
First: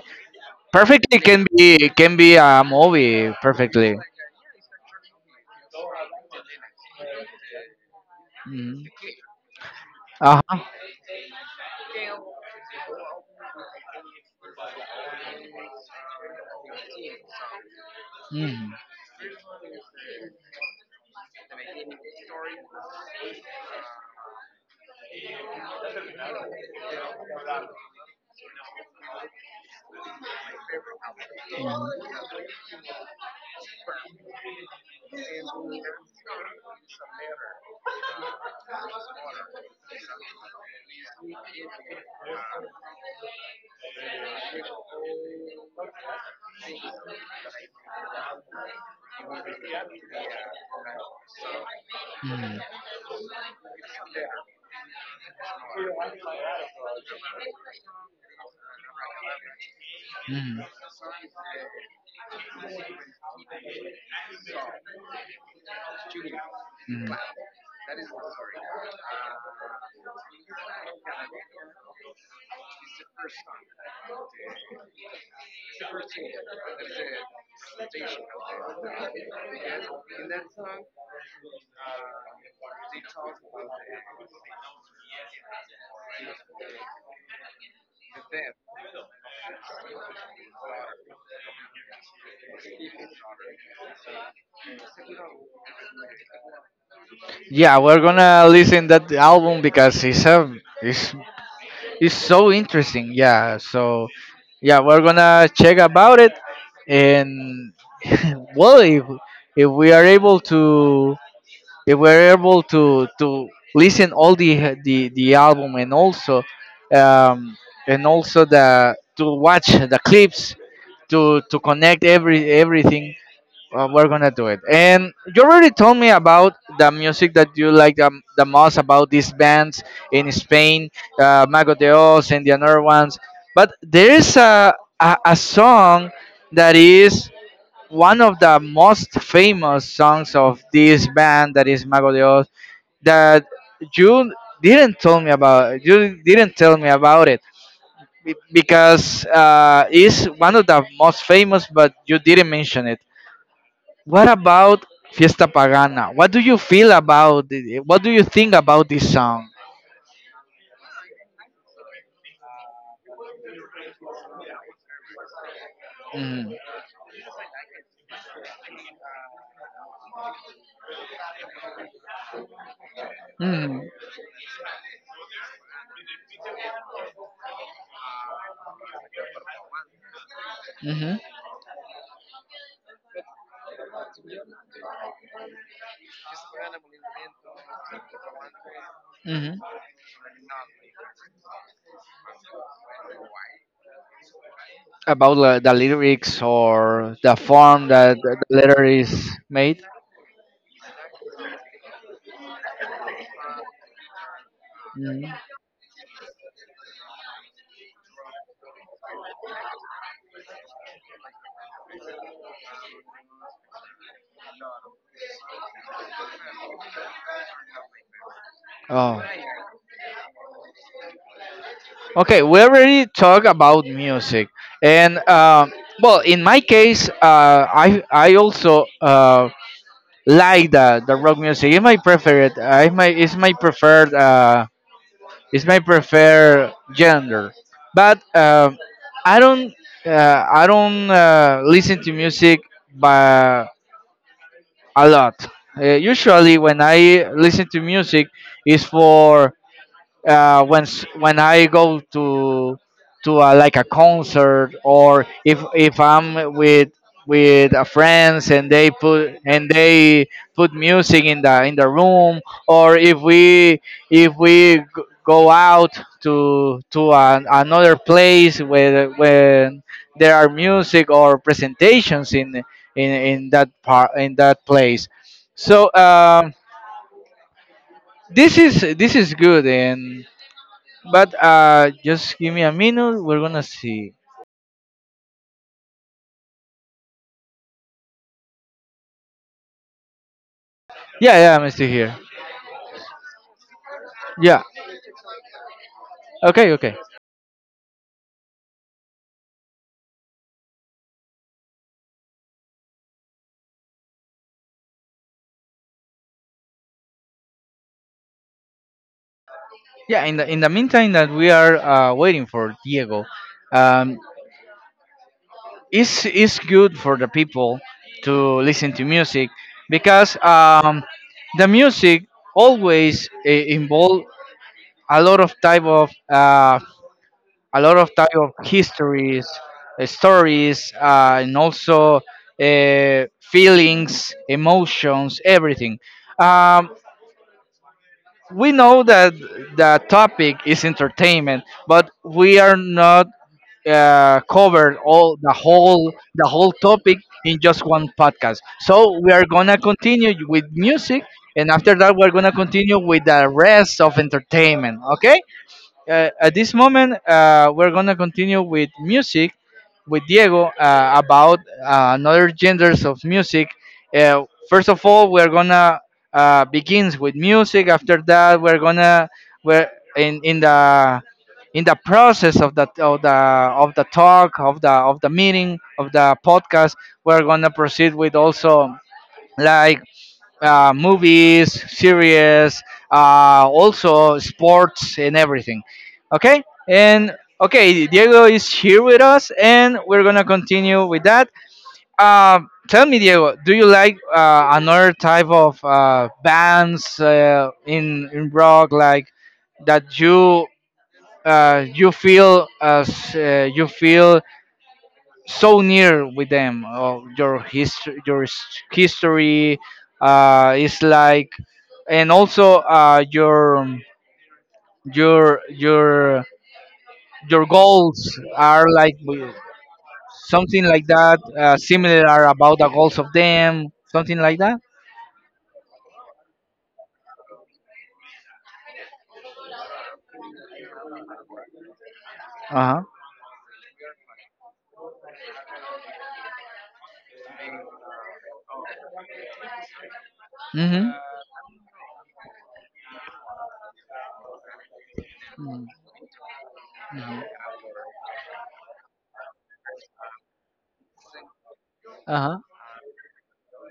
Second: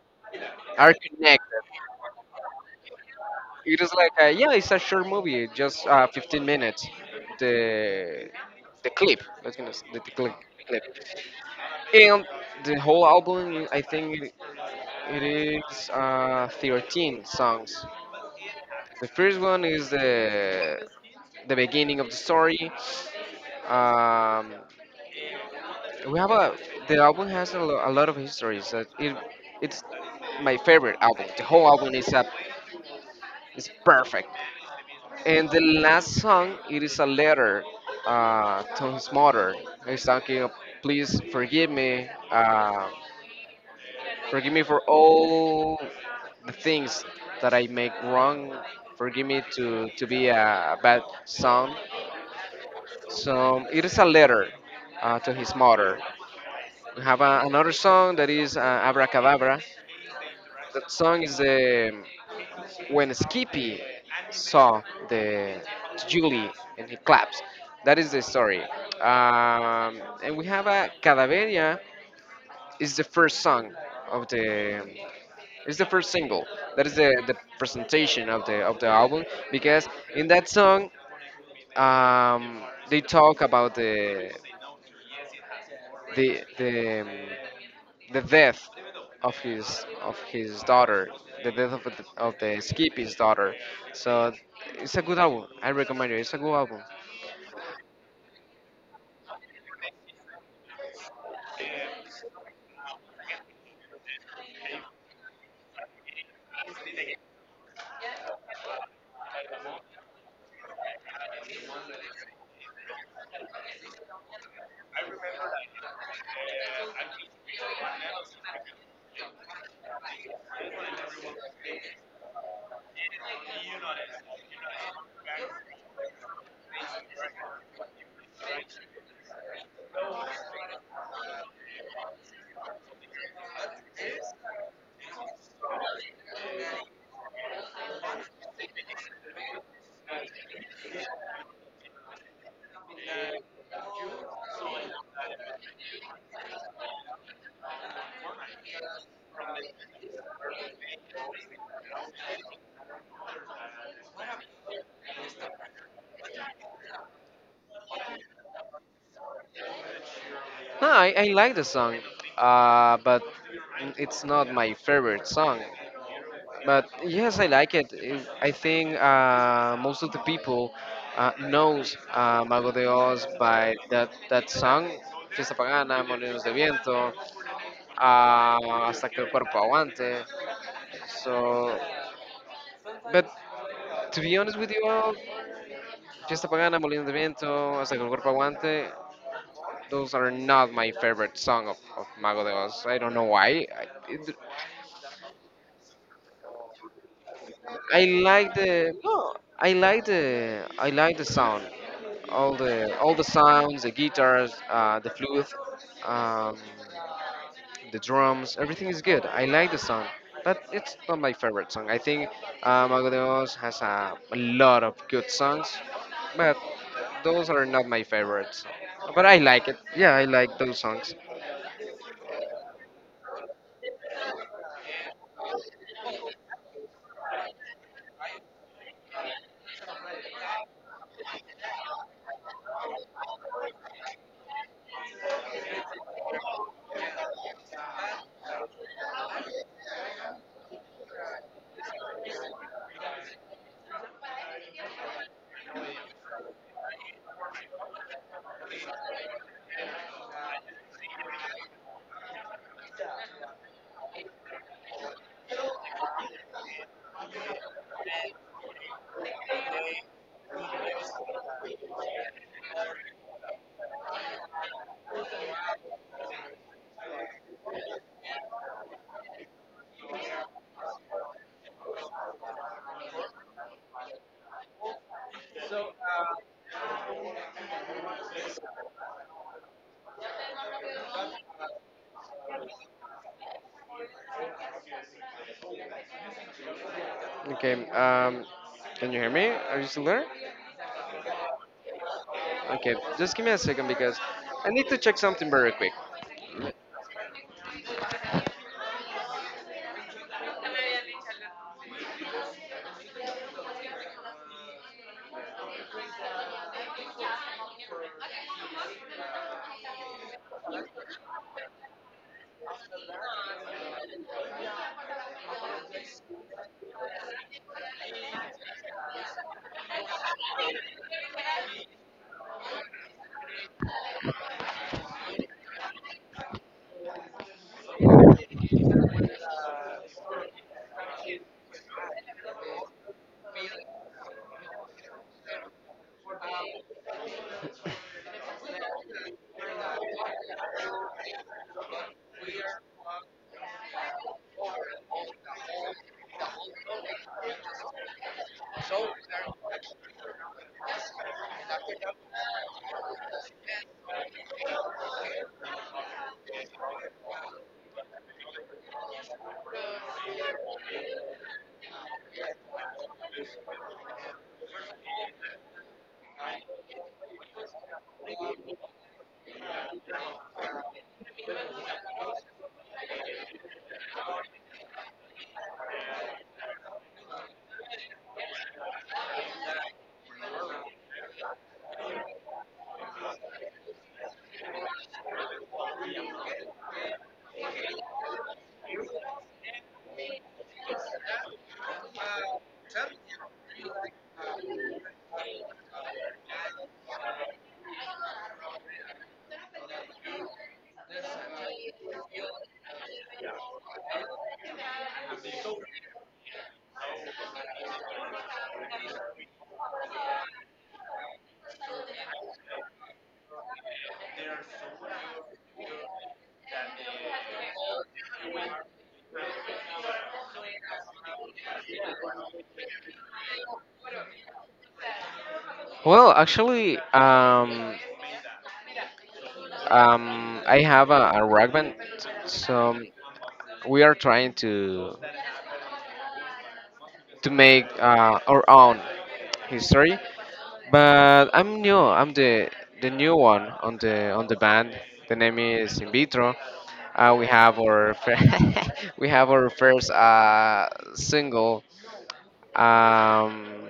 Speaker 2: are
Speaker 1: perfectly
Speaker 2: connected.
Speaker 1: can be a movie
Speaker 2: It is
Speaker 1: perfectly.
Speaker 2: yeah, it's a short movie, just 15 minutes. The
Speaker 1: Mm.
Speaker 2: the clip, let's gonna s- the clip,
Speaker 1: Uh huh.
Speaker 2: clip. And the whole album, I think it is 13 songs.
Speaker 1: Mm.
Speaker 2: The first one is the beginning of the story. Um, we have a The album has a lot of histories. That it it's my favorite album. The whole album is up. It's perfect. And the last song, it is a letter to his mother. He's talking, please forgive me. Forgive me for all the things that I make wrong. Forgive me to be a bad son.
Speaker 1: Mm.
Speaker 2: So it is a letter to his mother. We have another song that is Abracadabra.
Speaker 1: Mm.
Speaker 2: That song is the when Skippy saw the Julie and he
Speaker 1: Mm.
Speaker 2: claps. That is the story. And we have a Cadaveria. Is the first song of the, it's the first single. That is the presentation of the album because in that song, um, they talk about the the um, the death of his daughter, the death of the Skippy's daughter. So it's a good album. I recommend it. It's a good album.
Speaker 1: Yeah, we're gonna listen that album because it's a it's it's so interesting. Yeah. So, yeah, we're gonna check about it, and well, if we are able to if we're able to listen all the album, um and also the to watch the clips to connect everything. Well, we're gonna do it. And you already told me about the music that you like the most about these bands in Spain, Mago de Oz and the other ones. But there is a song that is one of the most famous songs of this band that is Mago de Oz that you didn't tell me about. You didn't tell me about it because it's one of the most famous, but you didn't mention it. What about Fiesta Pagana? What do you feel about it? What do you think about this song?
Speaker 2: No, I like the song, but it's not my favorite song.
Speaker 1: Mm.
Speaker 2: But yes, I like it. I think most of the people knows Mago de Oz by
Speaker 1: Mm.
Speaker 2: that song, Fiesta Pagana, Molinos de Viento, uh, Hasta que el cuerpo aguante.
Speaker 1: Hmm.
Speaker 2: So, but to be honest with you all, Fiesta Pagana, Molinos de Viento, Hasta que el cuerpo aguante,
Speaker 1: Hmm.
Speaker 2: those are not my favorite song of Mago de Oz. I don't know why.
Speaker 1: About the lyrics or the form
Speaker 2: I
Speaker 1: that the
Speaker 2: like
Speaker 1: letter
Speaker 2: the no,
Speaker 1: is made?
Speaker 2: I like the sound, all the sounds, the guitars, the
Speaker 1: Mhm.
Speaker 2: flute, um, the drums. Everything is good. I like the song, but it's not my favorite song. I think Mago de Oz has a lot of good songs, but those are not my favorites.
Speaker 1: Oh,
Speaker 2: But I like it. Yeah, I like those songs.
Speaker 1: okay. We already talked about music, and well, in my case, I also like the rock music. It's my preferred. It's my preferred gender, but I don't I don't listen to music by a lot. Usually, when I listen to music, is for when I go to a, like a concert, or if I'm with a friends, and they put music in the room, or if we g- go out to an, another place where when there are music or presentations in that part in that place. So this is good, and but just give me a minute. We're gonna see.
Speaker 2: Okay. Can you hear me? Are you still there?
Speaker 1: Yeah, yeah, I'm still here.
Speaker 2: Okay, just give me a second because
Speaker 1: Yeah.
Speaker 2: I need to check something very quick.
Speaker 1: Okay, okay. Yeah. In the meantime that we are waiting for Diego, um, it's good for the people to listen to music, because the music always involve a lot of type of a lot of type of histories, stories, and also feelings, emotions, everything. Um, we know that the topic is entertainment, but we are not covered all the whole topic in just one podcast. So we are gonna continue with music, and after that we're gonna continue with the rest of entertainment. Okay? At this moment, we're gonna continue with music with Diego about another genders of music. First of all, we're gonna begins with music. After that, we're in the process of the talk of the meeting of the podcast. We're gonna proceed with also like movies, series, also sports and everything. Okay, and okay, Diego is here with us, and we're gonna continue with that. Uh, tell me, Diego, do you like another type of bands in rock, like that you you feel as you feel so near with them of your history history is like, and also your your your goals are like something like that, similar are about the goals of them, something like that.
Speaker 2: Well, actually, I have a rock band, so
Speaker 1: Uh-huh.
Speaker 2: we are trying to make our own history.
Speaker 1: Mm-hmm.
Speaker 2: But I'm new. I'm the new one on the band. The name is In Vitro. We have our fir- we have our first single.
Speaker 1: Uh-huh.
Speaker 2: Um,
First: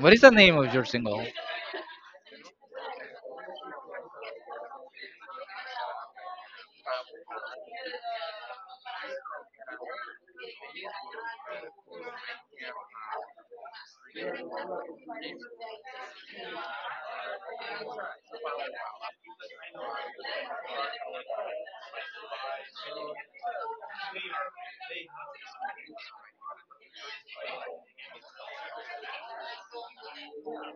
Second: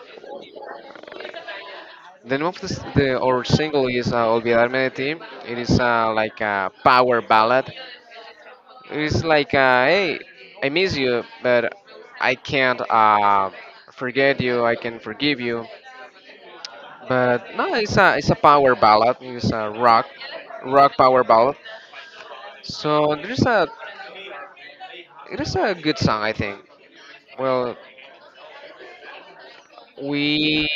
Speaker 1: What is the name of your single?
Speaker 2: The name of our single is Olvidarme de Ti. It is like a power ballad. It is like, hey, I miss you, but I can't forget you. I can forgive you. But no, it's a power ballad. It's a rock power ballad. So there's a it is a good song, I think. Well, we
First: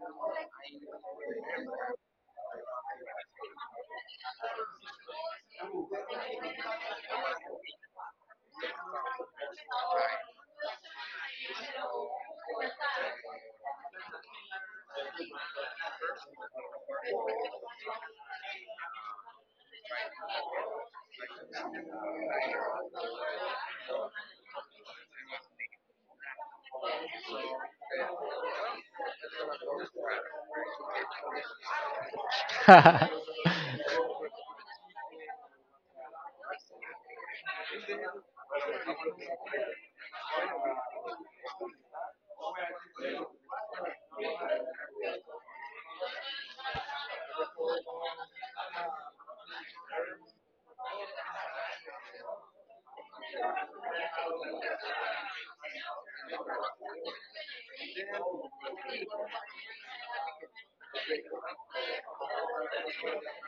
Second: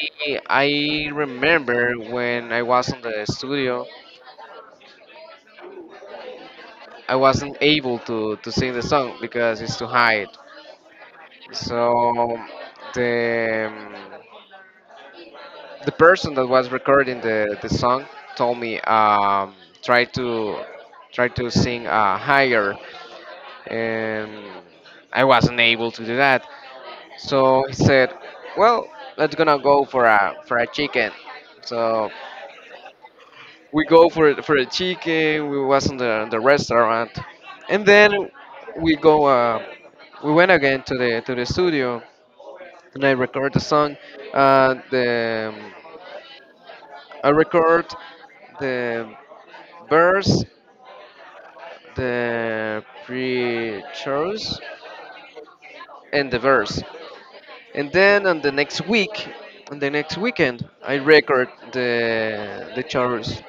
Speaker 2: I remember when I was in the studio. I wasn't able to sing the song because it's too high. So the um, the person that was recording the song told me try to try to sing higher, and I wasn't able to do that. So he said, "Well, let's gonna go for a chicken." So
Speaker 1: uh,
Speaker 2: we go for a chicken. We was in the restaurant, and then we go. We went again to the studio and I record the song. The I record the verse, the pre-chorus, and the verse. And then on the next week, on the next weekend, I record the chorus.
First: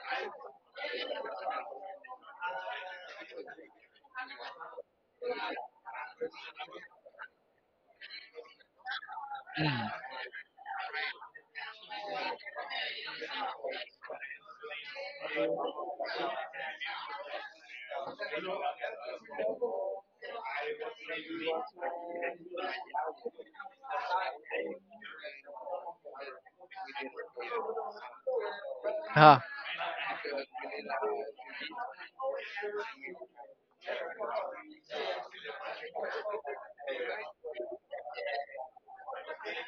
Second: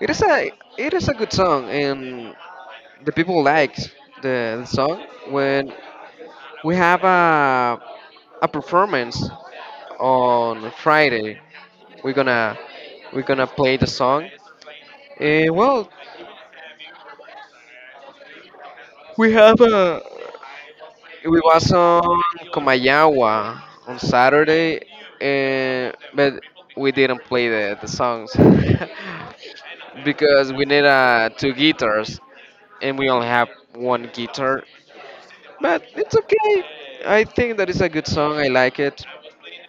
Speaker 2: It is a it is a good song, and the people like the song when we have a performance on Friday. We're gonna we're gonna play the song. Well, we have a we was on Comayagua on Saturday, but we didn't play the songs because we need two guitars, and we only have one guitar. But it's okay. I think that is a good song. I like it.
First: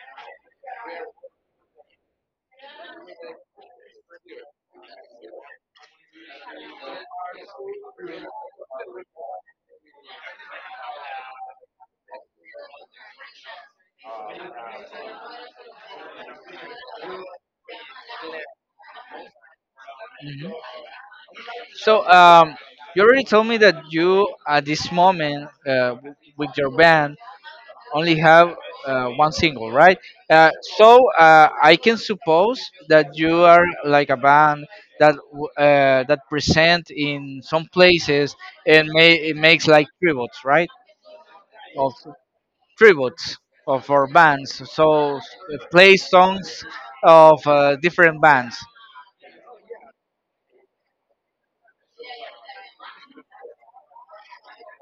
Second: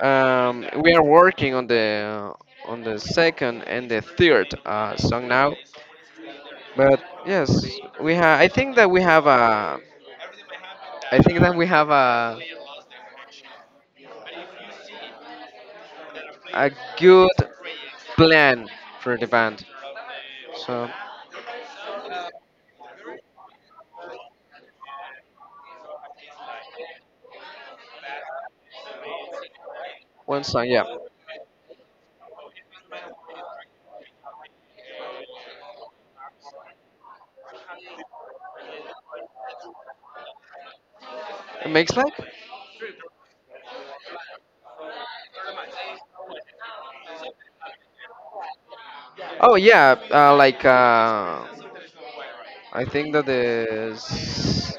Speaker 2: We are working on the second and the third song now. But yes, we have. I think that we have a good plan for the band.
Speaker 1: mhm.
Speaker 2: So
Speaker 1: So, you already told me that you at this moment, with your band only have one single, right?
Speaker 2: one
Speaker 1: Uh,
Speaker 2: song, yeah.
Speaker 1: so I can suppose that you are like a band that that present in some places and may, it makes like tributes, right?
Speaker 2: It
Speaker 1: Of
Speaker 2: makes like,
Speaker 1: tributes of our bands, so play songs of different bands,
Speaker 2: oh yeah, like, I think that the s-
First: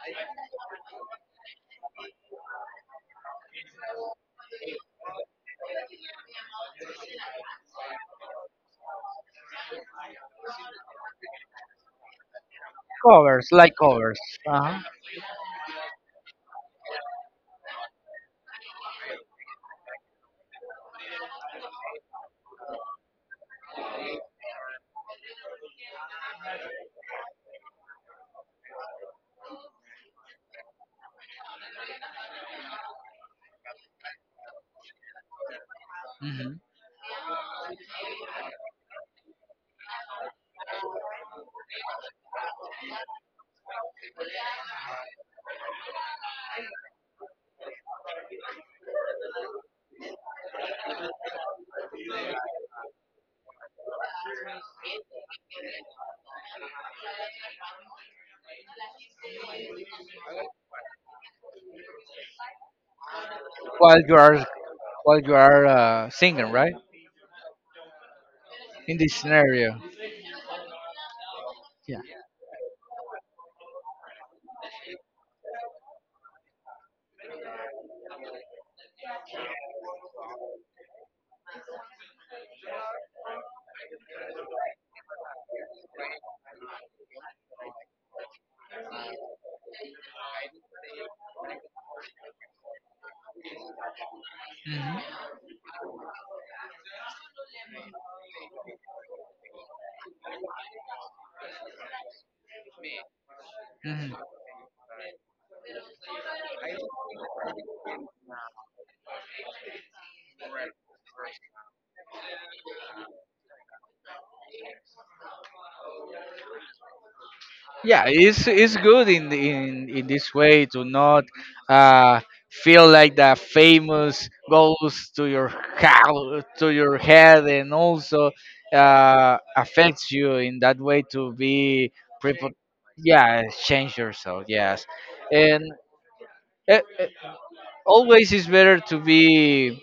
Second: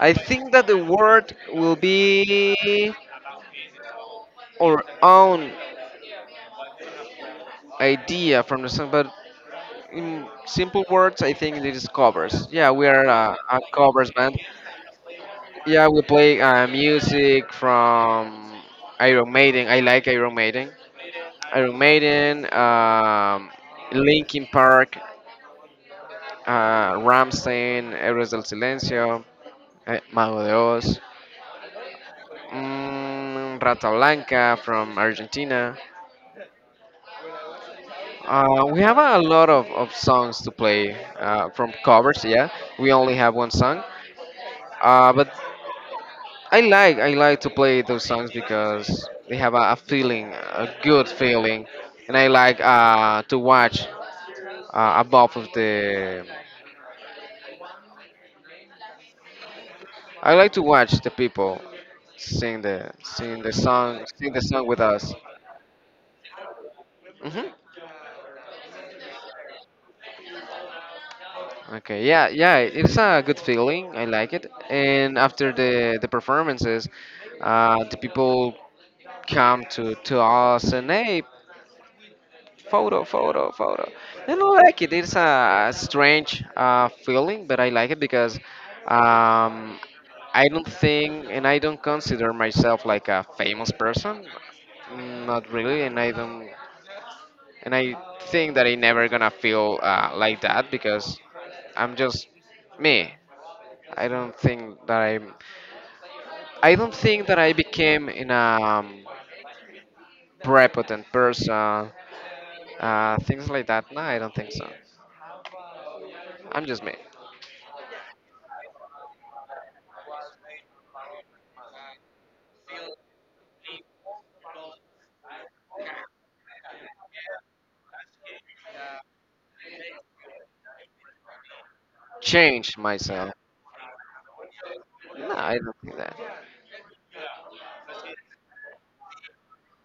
Speaker 2: I think that the word will be our own idea from the song, but in simple words, I think it is covers. Yeah, we are a,
Speaker 1: covers
Speaker 2: a
Speaker 1: like
Speaker 2: covers
Speaker 1: covers,
Speaker 2: band.
Speaker 1: uh-huh.
Speaker 2: Yeah, we play music from Iron Maiden. I like Iron Maiden. Iron Maiden, Linkin Park, Ramstein, Héroes del Silencio, Mago de Oz, Rata Blanca from Argentina.
Speaker 1: Hmm.
Speaker 2: We have a lot of songs to play from covers, yeah. We only have one song. But I like to play those songs because they have a feeling, a good feeling, and I like to watch above of the I like to watch the people sing the sing the
Speaker 1: while
Speaker 2: song
Speaker 1: you
Speaker 2: sing the
Speaker 1: are
Speaker 2: song with us.
Speaker 1: while you are singing, right?
Speaker 2: Hmm.
Speaker 1: In this scenario, yeah.
Speaker 2: Okay, yeah, yeah, it's a good feeling. I like it. And after the performances, the people come to us and hey, photo, photo, photo. And I like it. It's a strange feeling, but I like it because um, I don't think and I don't consider myself like a famous person. Not really, and I don't. And I think that I never gonna feel like that because I'm just me. I
Speaker 1: Mhm.
Speaker 2: don't think that I'm. I don't think that I became in a prepotent person, things like that. No, I don't think so. I'm just me.
Speaker 1: Yeah, it's good in this way to not uh feel like the famous goes to your house, to your head, and also affects you in that way to be prepared.
Speaker 2: Change myself.
Speaker 1: Yeah, change yourself, yes.
Speaker 2: No, I
Speaker 1: And
Speaker 2: don't think that.
Speaker 1: uh, uh, always is better to be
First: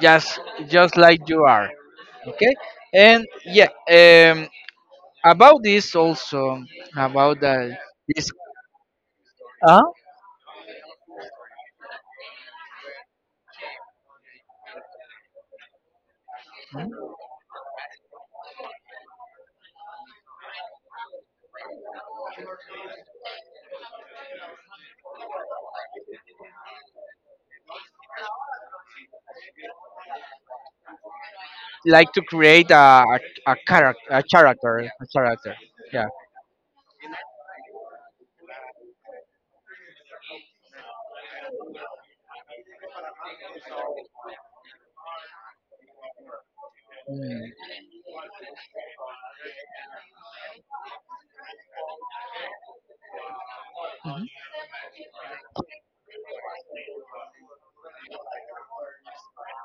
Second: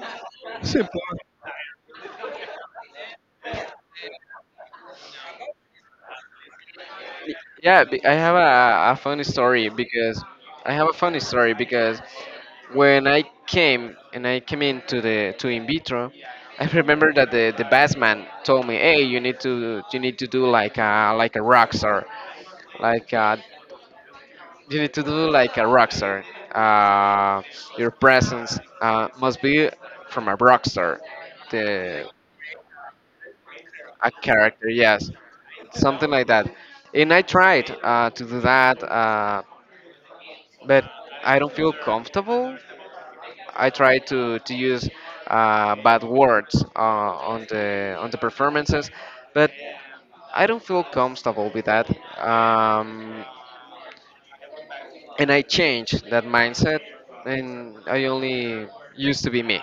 Speaker 1: just just
Speaker 2: Simple.
Speaker 1: like you are. Okay. And yeah, um, about this also, about the
Speaker 2: Yeah, I
Speaker 1: this.
Speaker 2: have a funny story
Speaker 1: Huh?
Speaker 2: because I have a funny story because when I came into the to in vitro. I remember that the bass man told me, "Hey, you need to do like a rockstar, like a, you need to do like a rockstar. Uh, your presence must be from a rockstar, the
Speaker 1: Like to create a a, character
Speaker 2: a
Speaker 1: a
Speaker 2: character,
Speaker 1: character a
Speaker 2: yes,
Speaker 1: character. Yeah.
Speaker 2: something like that." And I tried to do that, but I don't feel comfortable. I try to use bad words on
Speaker 1: Mm.
Speaker 2: the performances, but I don't feel comfortable with that. Um, and I changed that mindset, and I only used to be me.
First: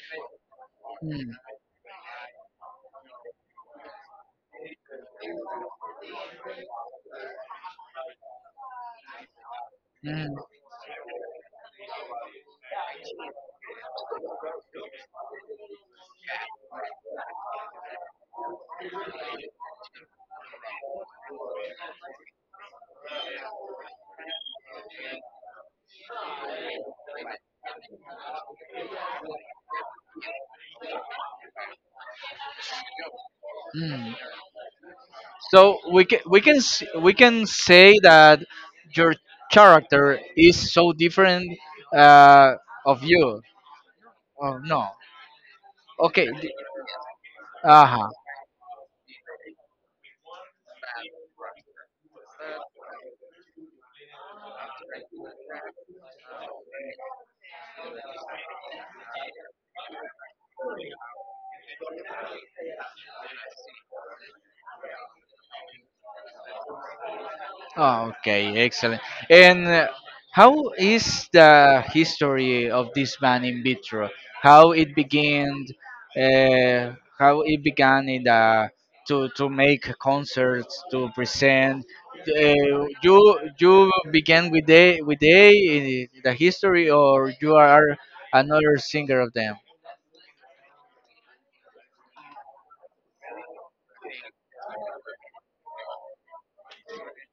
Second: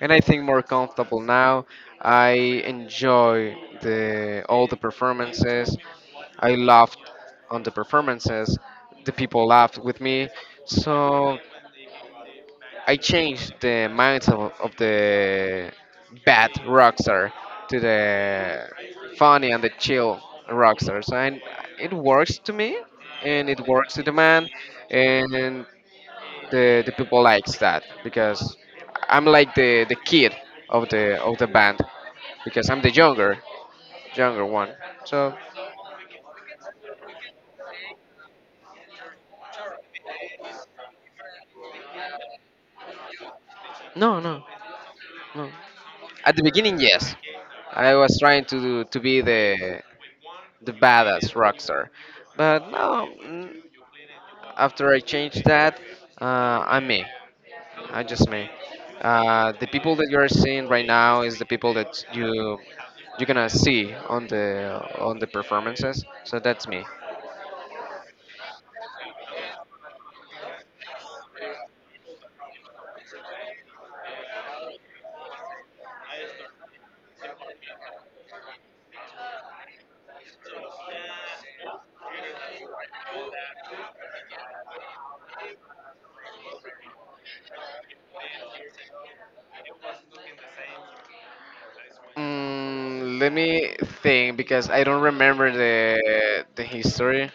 Speaker 2: And I think more comfortable
Speaker 1: Mm.
Speaker 2: now. I enjoy the all the performances. I laughed on the performances. The people laughed with me.
Speaker 1: Mm.
Speaker 2: So I changed the mindset of the bad rockstar to the funny and the chill rockstar. So it works to me, and it works to the man, and the people likes that because I'm like the kid of the band because I'm the
Speaker 1: Mm.
Speaker 2: younger one. So
Speaker 1: So we can we can say that your character is so different, uh, of you.
Speaker 2: no, no,
Speaker 1: Oh no.
Speaker 2: no.
Speaker 1: Okay.
Speaker 2: At the beginning, yes,
Speaker 1: Uh
Speaker 2: I
Speaker 1: huh.
Speaker 2: was trying to be the badass rockstar. But no, after I changed that, uh, I'm me. I'm just me. The people that you're seeing right now is the people that you're gonna see on the performances. So that's me.
Speaker 1: Oh, okay, excellent. And how is the history of this band In Vitro? How it began? How it began in the, to make concerts to present? Uh, you began with they, with they in the history, or you are another singer of them?
Speaker 2: Let me think because I don't remember the history.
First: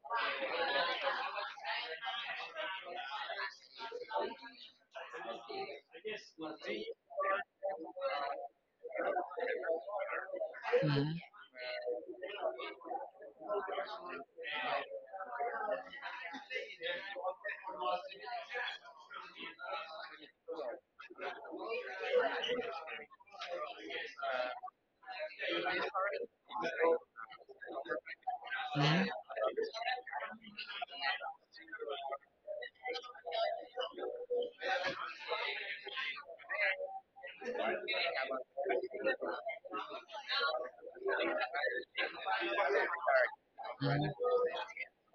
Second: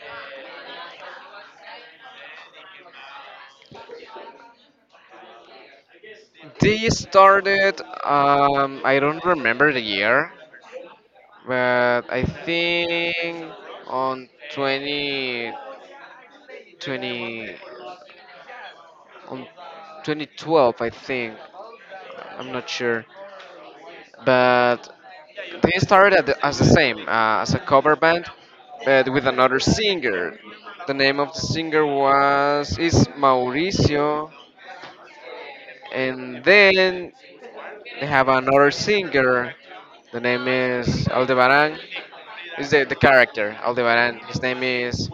Speaker 2: They started. I don't remember the year,
Speaker 1: Mhm.
Speaker 2: but I think on 20, 20 on 2012, I think. I'm not sure, but they started at as the same as a cover band, but with another singer. The name of the singer was is Mauricio, and then they have another singer. The name is Aldebaran. Is the character Aldebaran? His name is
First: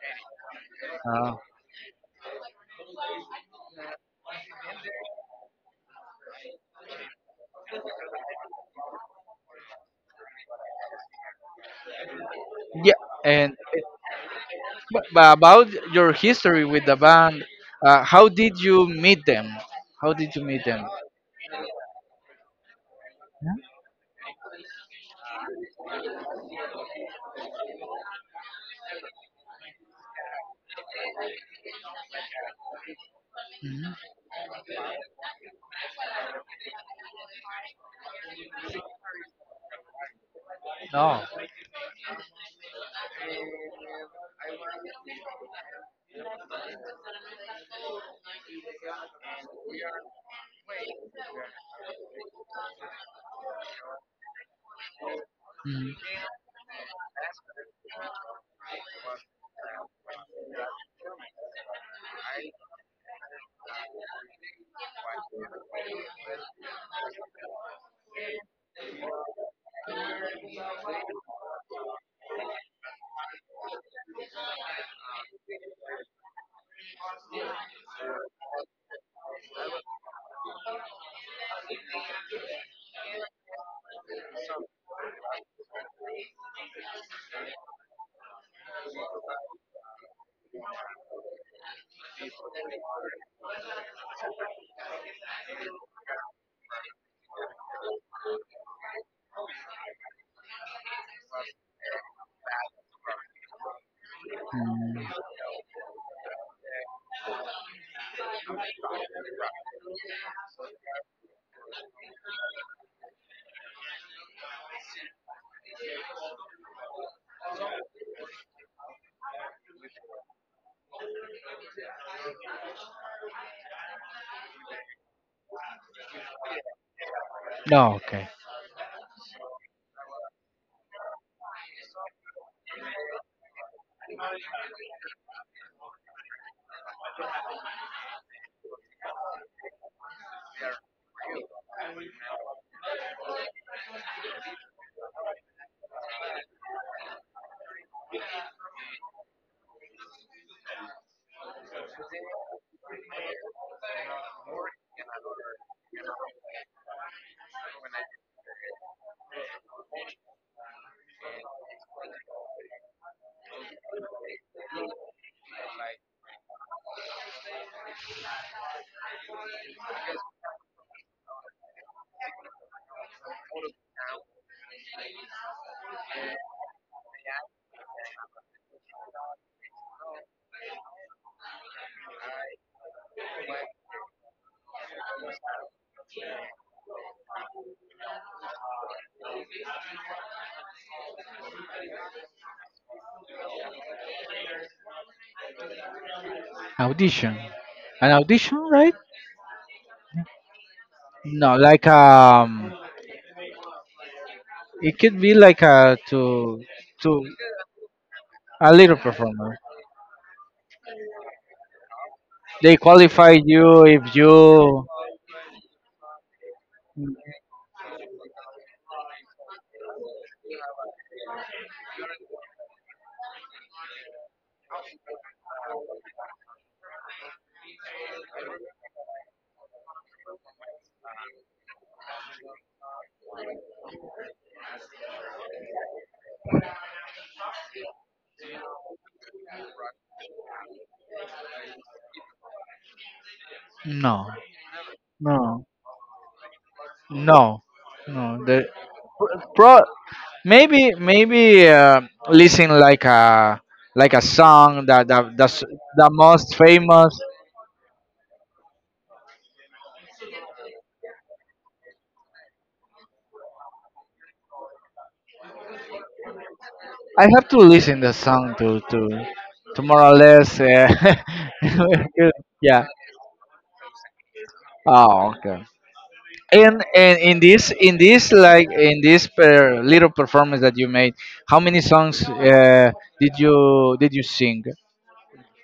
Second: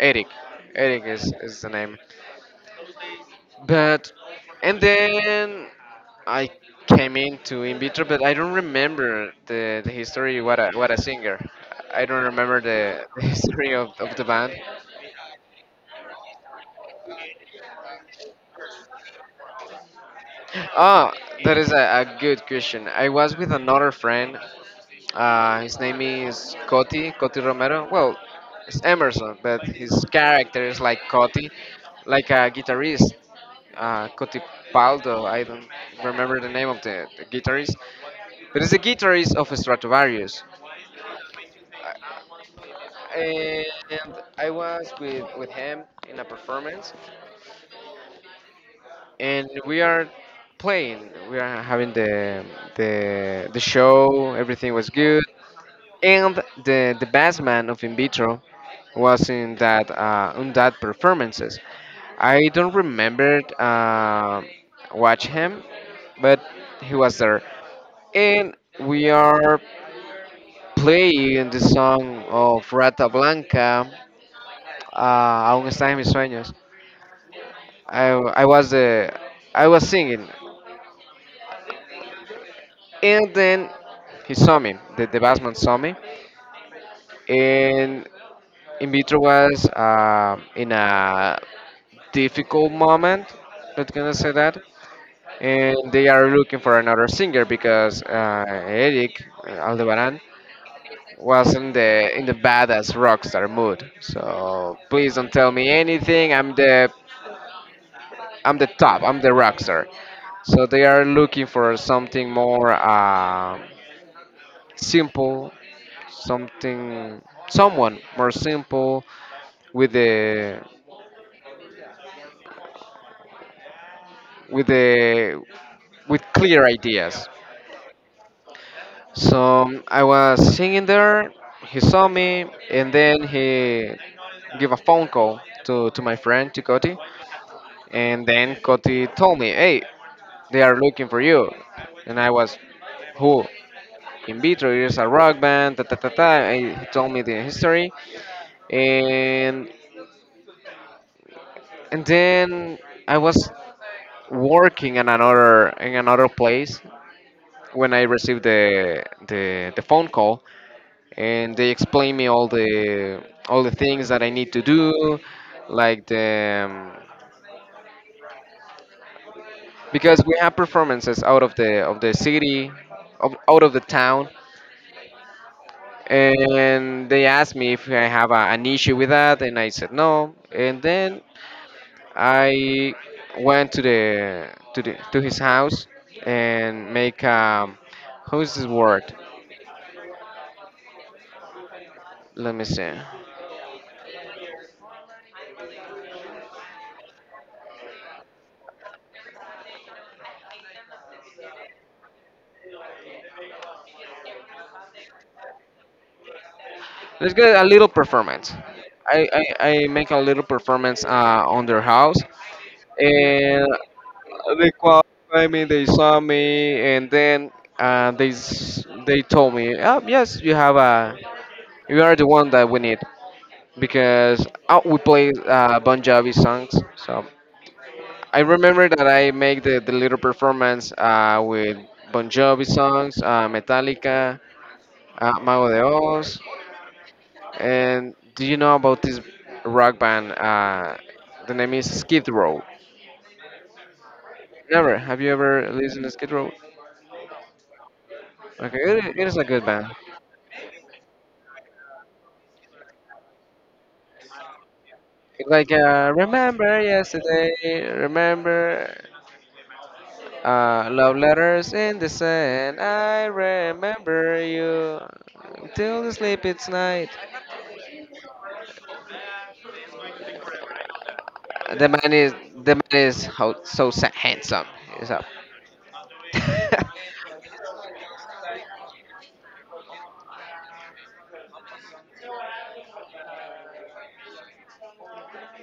Speaker 2: Eric. Eric is,
Speaker 1: Oh.
Speaker 2: is the name. But and then I came into in vitro, but I don't remember the history. What a singer! I don't remember
Speaker 1: Yeah,
Speaker 2: the
Speaker 1: and
Speaker 2: history of the band.
Speaker 1: but about your history with the band, how did you meet them? How did you meet them?
Speaker 2: Ah, that is a good question. I was with another friend. His name is Coti Romero. Well, it's Emerson, but his character is like Coti, like a guitarist.
Speaker 1: Mhm.
Speaker 2: Coti Paldo, I don't remember the name of the guitarist, but it's the guitarist of Stratovarius.
Speaker 1: No.
Speaker 2: And I was with him in a performance, and we are playing. We are having the show. Everything was good,
Speaker 1: Mhm.
Speaker 2: and the best man of In Vitro was in that on that performances. I don't remember watch him, but he was there, and we are playing the song of Rata Blanca, Aún está en mis sueños. I, I was the I was singing. And then he saw me, the bassman saw me, and in vitro was in a difficult moment, let's gonna say that. And they are looking for another singer because Eric Aldebaran was in the badass rockstar mood. So
Speaker 1: Mm.
Speaker 2: please don't tell me anything. I'm the top. I'm the rockstar. So they are looking for something more simple, something someone more simple with the with the with clear ideas.
Speaker 1: No, okay.
Speaker 2: So I was singing there. He saw me, and then he gave a phone call to my friend, to Cody. And then Coti told me, hey, they are looking for you. And I was, who? In Vitro is a rock band, ta, ta, ta, ta. And he told me the history. and and then I was working in another place when I received the phone call, and they explained me all the things that I need to do like the um, because we have performances out of the city out of the town. And they asked me if I have an issue with that, and I said no. And then I went to his house and make how is this word? Let me see.
Speaker 1: Audition. An audition, right? No, like, it could be like a to
Speaker 2: Let's get a little performance.
Speaker 1: a little performer.
Speaker 2: I make a little performance on their house,
Speaker 1: They qualify
Speaker 2: and
Speaker 1: you if
Speaker 2: they
Speaker 1: you.
Speaker 2: qualified me. They saw me, and then they told me, oh, yes, you are the one that we need because we play Bon Jovi songs. So I remember that I make the little performance with Bon Jovi songs, Metallica, Mago de Oz, and do you know about this rock band? The name is Skid Row.
Speaker 1: No,
Speaker 2: Never. Have you
Speaker 1: no.
Speaker 2: ever listened to Skid Row?
Speaker 1: No, no. The,
Speaker 2: Okay, it is a good
Speaker 1: pro,
Speaker 2: band.
Speaker 1: maybe listen like a song that
Speaker 2: It's
Speaker 1: that's
Speaker 2: like
Speaker 1: the most
Speaker 2: Remember
Speaker 1: famous.
Speaker 2: Yesterday, Remember Love Letters in the Sand, I Remember You Till the Sleep It's Night.
Speaker 1: I have to listen the song to to more or less.
Speaker 2: The man is the
Speaker 1: Yeah.
Speaker 2: man is so handsome. Is up.
Speaker 1: Oh, okay. And in this like in this per, little performance that you made, how many songs did you sing,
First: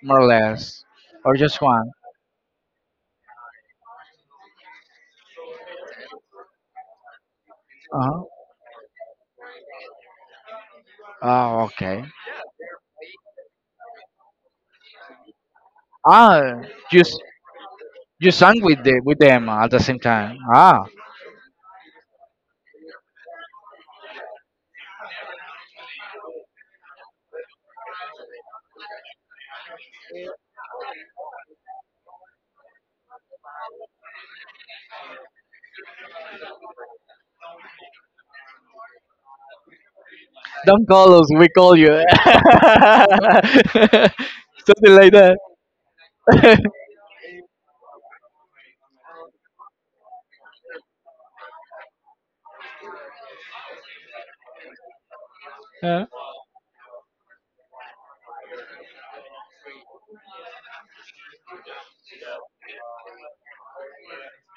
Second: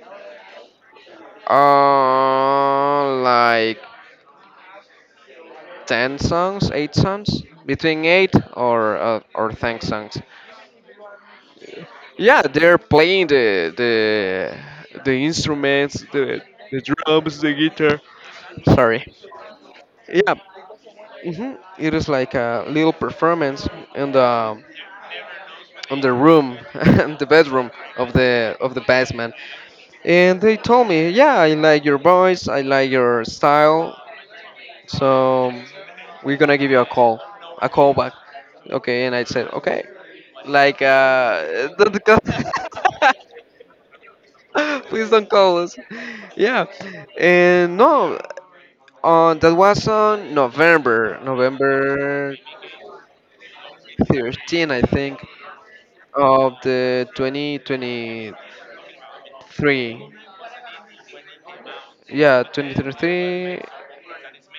Speaker 1: more or less, or just one?
Speaker 2: Oh, like 10 songs, eight songs,
Speaker 1: Uh
Speaker 2: between
Speaker 1: huh.
Speaker 2: eight or 10 songs.
Speaker 1: Oh, okay.
Speaker 2: Yeah, they're playing the instruments,
Speaker 1: Ah,
Speaker 2: the
Speaker 1: just,
Speaker 2: drums, the guitar.
Speaker 1: you sang with
Speaker 2: Sorry.
Speaker 1: the with them at the same
Speaker 2: Yeah,
Speaker 1: time. Ah,
Speaker 2: it is like a little performance in the room, in the bedroom of the basement. And they told me, yeah, I like your voice, I like your style, so we're gonna give you a call back. Okay, and I said, okay. Like,
Speaker 1: don't call us, we call you.
Speaker 2: don't call.
Speaker 1: Something
Speaker 2: Please
Speaker 1: like
Speaker 2: don't
Speaker 1: that.
Speaker 2: call us. Yeah, and no, on that was on November, 13, I think, of the 2023. Yeah, 2023.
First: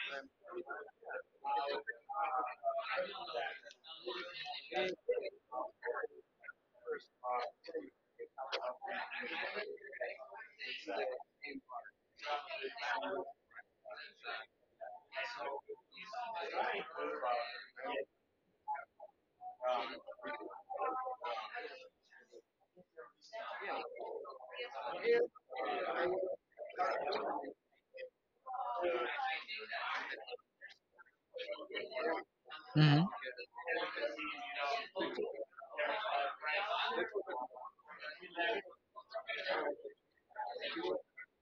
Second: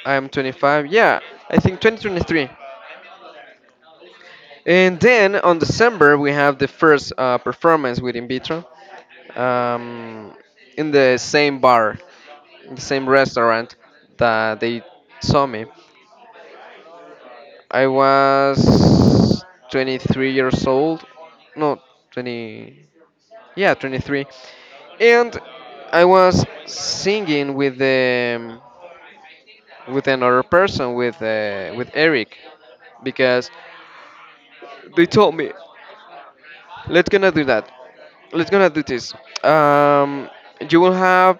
Speaker 2: I'm 25. Yeah, I think 2023. And then on December we have the first performance with In Vitro, um, in the same bar, in the same restaurant that they saw me. I was 23 years old, no, 20, yeah, 23, and I was singing with another person with Eric
Speaker 1: Hmm.
Speaker 2: because they told me, let's gonna do that. Let's gonna do this. Um, you will have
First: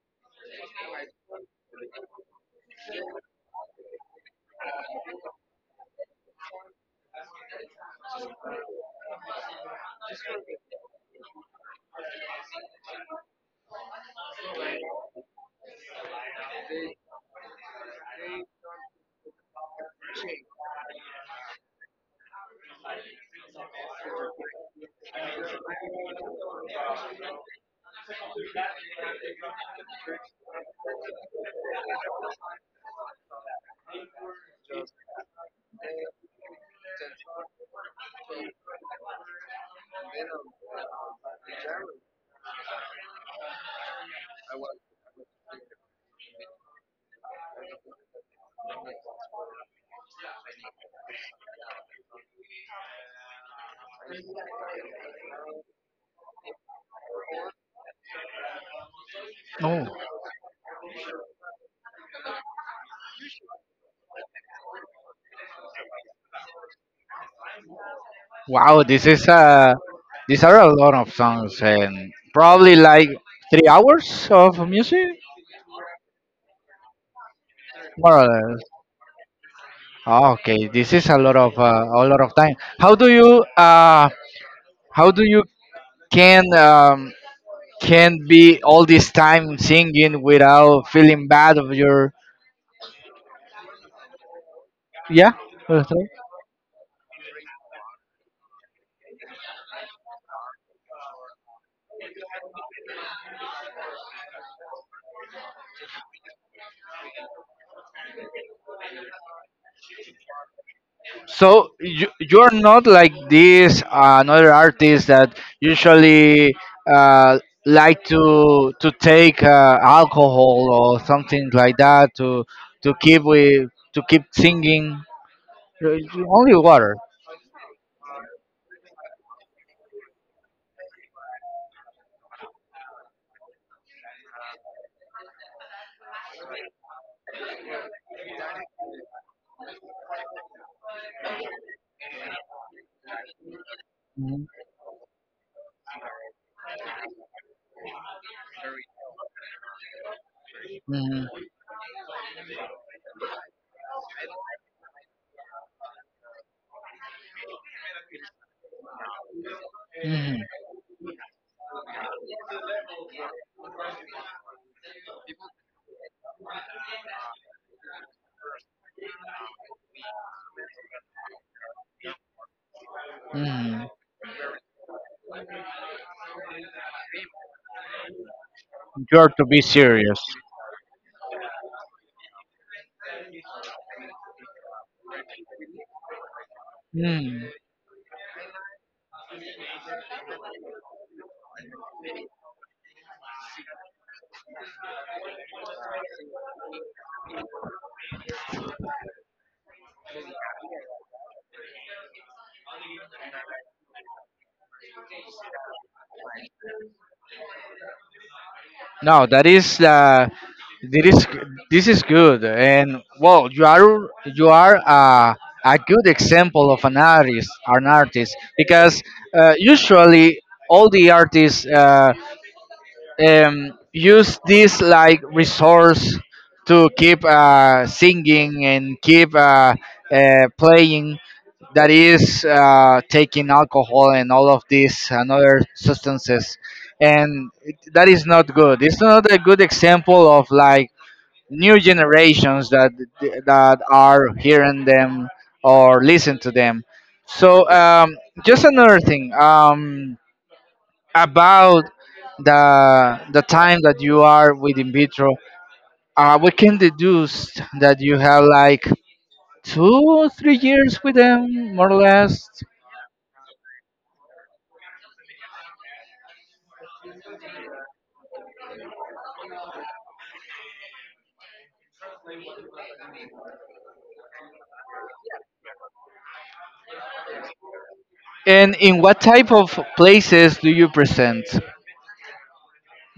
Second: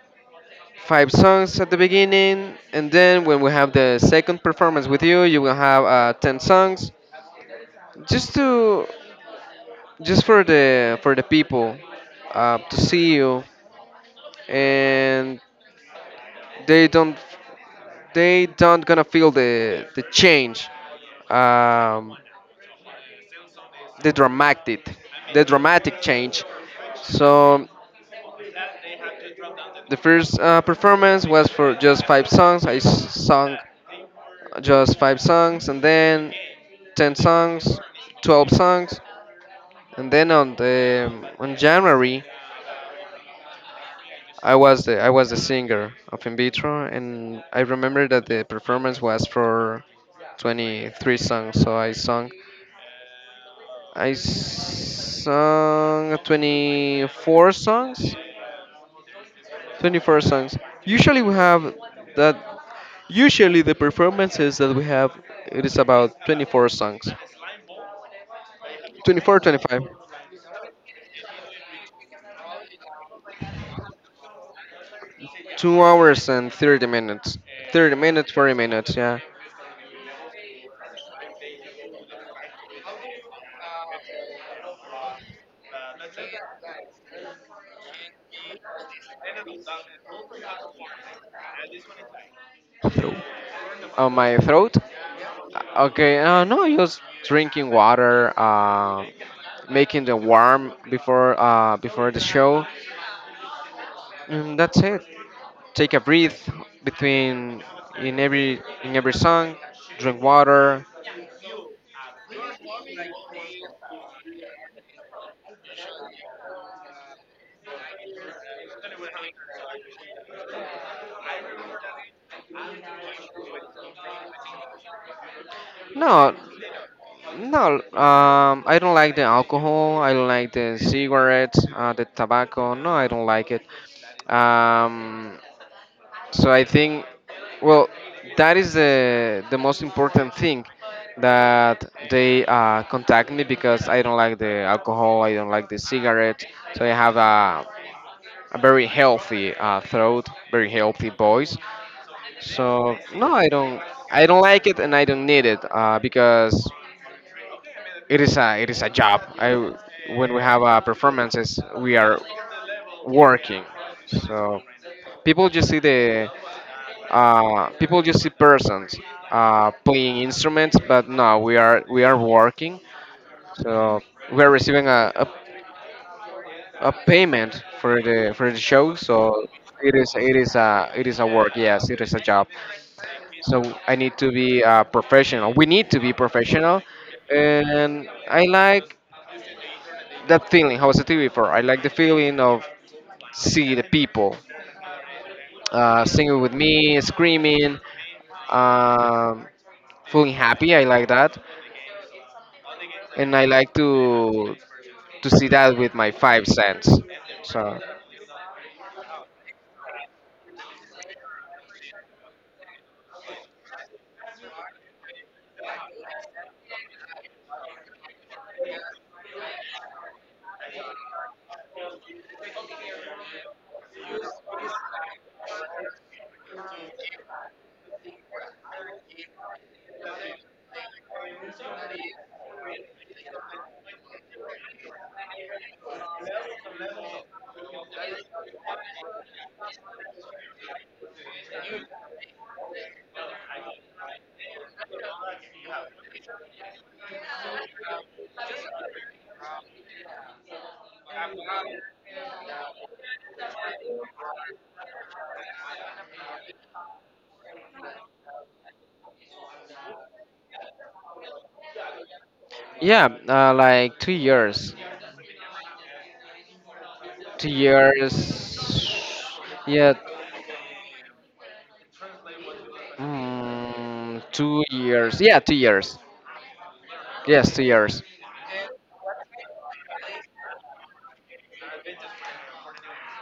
Speaker 2: five songs at the beginning, and then when we have the second performance with you, you will have 10 songs, just to just for the people to see you, and they don't they don't gonna feel the change, um, the dramatic the dramatic change. So the first performance was for just five songs. I sung just five songs, and then 10 songs, 12 songs, and then on the on January, I was the singer of In Vitro, and I remember that the performance was for 23 songs. So I sung 24 songs,
Speaker 1: Oh,
Speaker 2: 24 songs. Usually we have that Usually the performances that we have, it is about 24 songs.
Speaker 1: wow! This is
Speaker 2: 24, 25.
Speaker 1: these are a lot of songs and probably like 3 hours of music,
Speaker 2: 2 hours and 30 minutes. 30
Speaker 1: more or
Speaker 2: minutes, 40
Speaker 1: less.
Speaker 2: minutes, yeah.
Speaker 1: Ah, okay, this is a lot of time. How do you can, can't be all this time singing without feeling bad of your.
Speaker 2: Throat. On my throat.
Speaker 1: Yeah, that's right.
Speaker 2: Okay, no, just drinking water, making the warm before the show. And that's it. Take a breath between in every song, drink water.
Speaker 1: So you, you're not like this, another artist that usually uh, like to take alcohol or something like that to keep with to keep singing. Uh,
Speaker 2: No,
Speaker 1: only water.
Speaker 2: no, I don't like the alcohol. I don't like the cigarettes, the tobacco. No, I don't like it. Um, so I think, well, that is the most important thing that they contact me because I don't like
Speaker 1: Mhm.
Speaker 2: the alcohol. I don't like the cigarettes. So I have a very healthy throat, very healthy
Speaker 1: Mhm.
Speaker 2: voice. So no, I don't. I don't like it, and I don't need it because it is a job. I When we
Speaker 1: Mhm.
Speaker 2: have performances, we are working. So people just see the people just see persons playing instruments, but no, we are working.
Speaker 1: Mhm.
Speaker 2: So we are receiving a payment for the show.
Speaker 1: You're
Speaker 2: So
Speaker 1: to be
Speaker 2: it is
Speaker 1: serious.
Speaker 2: it is a it is a work. Yes, it is a job. So I need to be professional. We need to be professional,
Speaker 1: Mm.
Speaker 2: and I like that feeling how I said to you before. I like the feeling of see the people singing with me, screaming, um, feeling happy. I like that, and I like to see that with my 5 cents. So
Speaker 1: No, that is that is this is good, and well, you are a good example of an artist, because usually all the artists. Use this like resource to keep singing and keep playing, that is taking alcohol and all of these and other substances, and that is not good, it's not a good example of like new generations that that are hearing them or listen to them. So, just another thing, about the time that you are with In Vitro, we can deduce that you have like two, 3 years with them, more or less.
Speaker 2: yeah, like 2 years, 2 years, yeah, 2 years, yeah, 2 years, yes, 2 years.
Speaker 1: And in what type of places do you present?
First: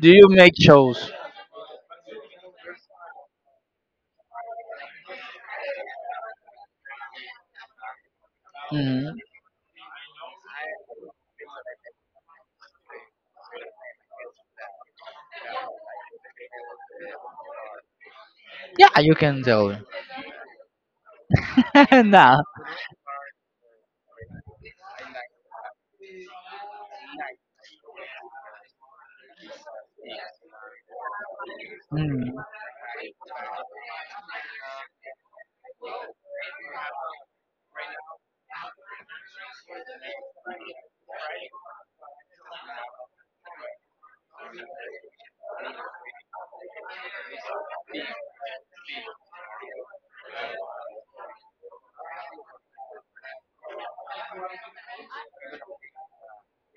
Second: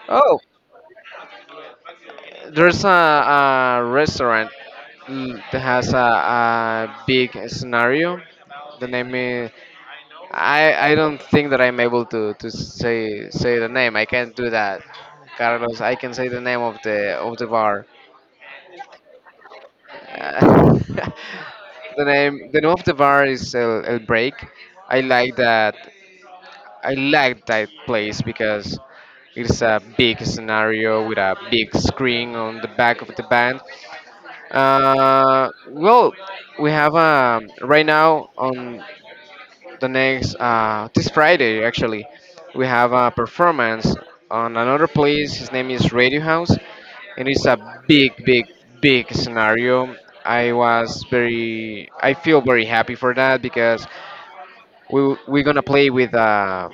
Speaker 1: Do you
Speaker 2: Oh,
Speaker 1: make shows?
Speaker 2: there's a restaurant, that has a big scenario. The name
Speaker 1: Mhm.
Speaker 2: is I don't think that I'm able to say the name. I can't do that, Carlos. I can say the name of the bar.
Speaker 1: Yeah, you can tell.
Speaker 2: Uh, the
Speaker 1: No.
Speaker 2: name the name of the bar is El Break. I like that. I like that place because it's a big scenario with a big
Speaker 1: Mm.
Speaker 2: screen on the back of the band. Well, we have right now on the next this Friday, actually, we have a performance on another place. His name is Radio House. It is a big scenario. I feel very happy for that because we're gonna play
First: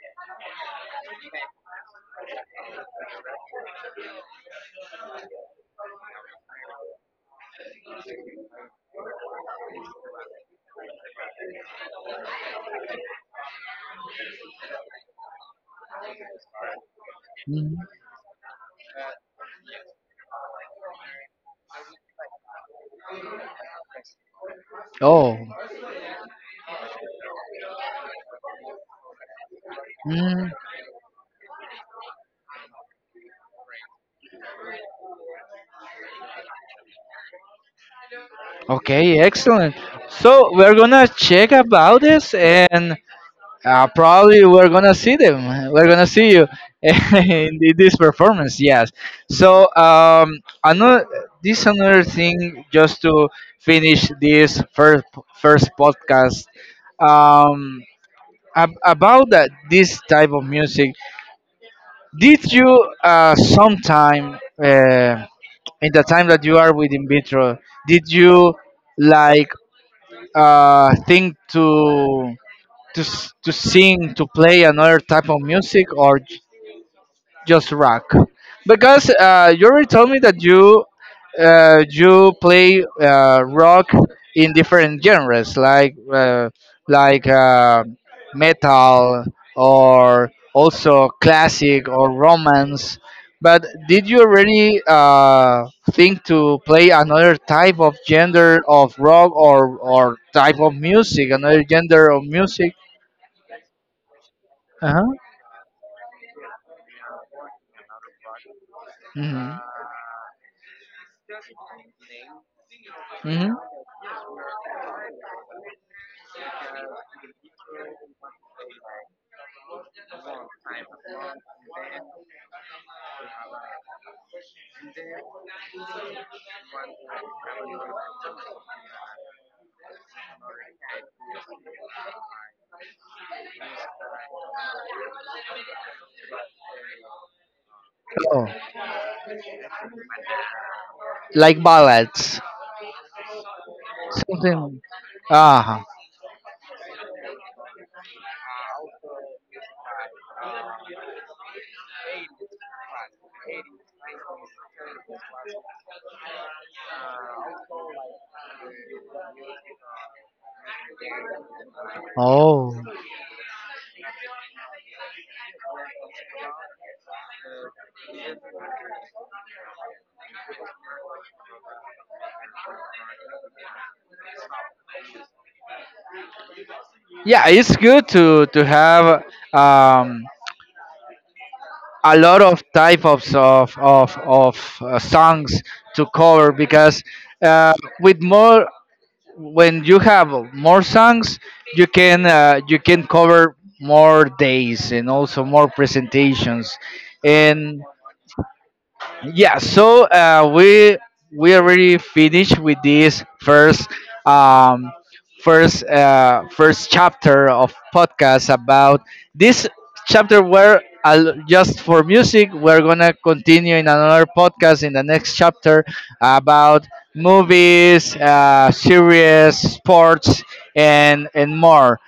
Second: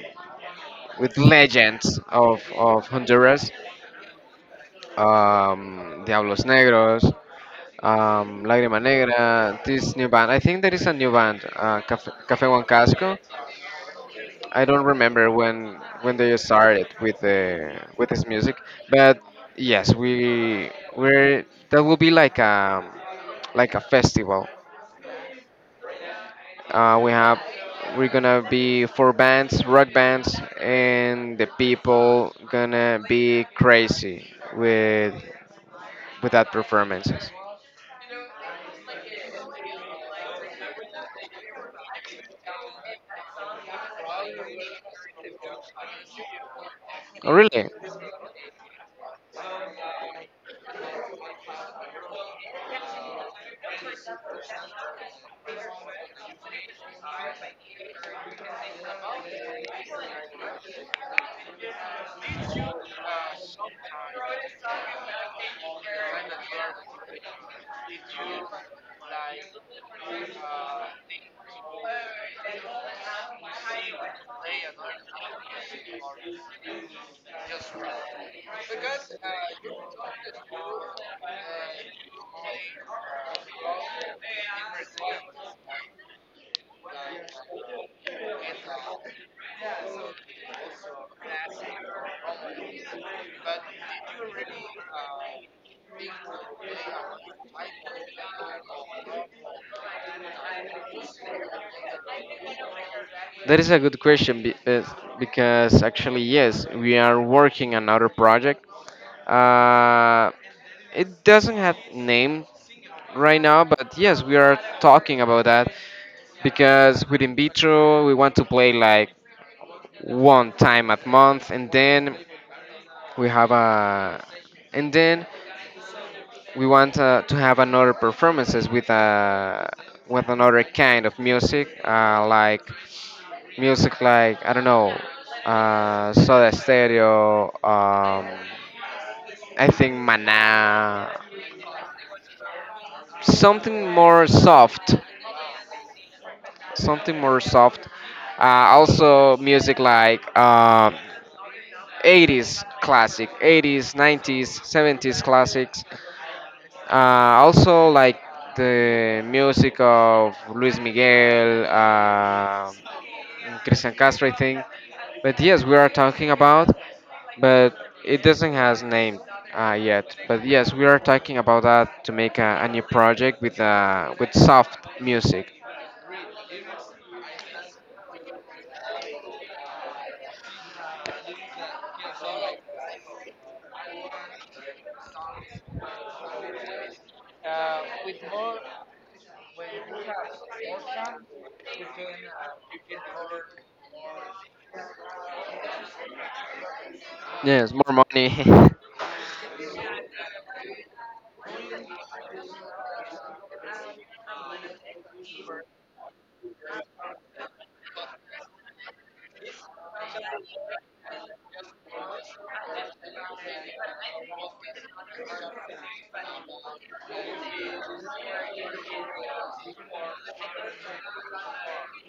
Speaker 2: with legends of Honduras, Diablos Negros, Lágrima Negra, this new band. I think there is a new band, Café Juan Casco. I don't remember when they started with
Speaker 1: Mm.
Speaker 2: the with this music, but yes, we we're that will be like a festival.
Speaker 1: Oh.
Speaker 2: We have we're gonna be four bands, rock bands,
Speaker 1: Mm.
Speaker 2: and the people gonna be crazy with that performances.
Speaker 1: Okay, excellent. So we're gonna check about this and, probably we're gonna see them. We're gonna see you
Speaker 2: Oh,
Speaker 1: in
Speaker 2: really?
Speaker 1: this performance. Yes. So, another, this another thing just to finish this first first podcast, um, about that this type of music. Did you sometime, uh, in the time that you are with In Vitro, did you like think to to sing, to play another type of music, or just rock? Because you already told me that you you play rock in different genres, like like uh, metal or also classic or romance. But did you already think to play another type of gender of rock, or type of music, another gender of music?
Speaker 2: That is a good question because actually, yes, we are working another project.
Speaker 1: Mm-hmm.
Speaker 2: Uh, it doesn't have name right
Speaker 1: Mm-hmm.
Speaker 2: now, but yes, we are talking about that because with in vitro we want to play like one time a month, and then we have a, and then we want to have another performances with a with another kind of music, like music like I don't know, Soda Stereo.
Speaker 1: Oh,
Speaker 2: I think Mana,
Speaker 1: like ballads.
Speaker 2: something more
Speaker 1: Something.
Speaker 2: soft,
Speaker 1: Ah.
Speaker 2: something more soft. Also music like 80s classic, 80s, 90s, 70s classics. Also like the music of Luis Miguel.
Speaker 1: Oh.
Speaker 2: And Christian Castro, I think. But yes, we are talking about, but it doesn't has name yet. But yes, we are talking about that to make a new project with soft music.
Speaker 1: Yeah, it's good to have, um, a lot of types of songs to cover, because uh, with more, when you have more songs, you can cover more days and also more presentations,
Speaker 2: Yes,
Speaker 1: and
Speaker 2: more money.
Speaker 1: yeah. So we already finished with this first, um, first first chapter of podcast about this chapter, where just for music. We're gonna continue in another podcast in the next chapter about movies, series, sports, and more.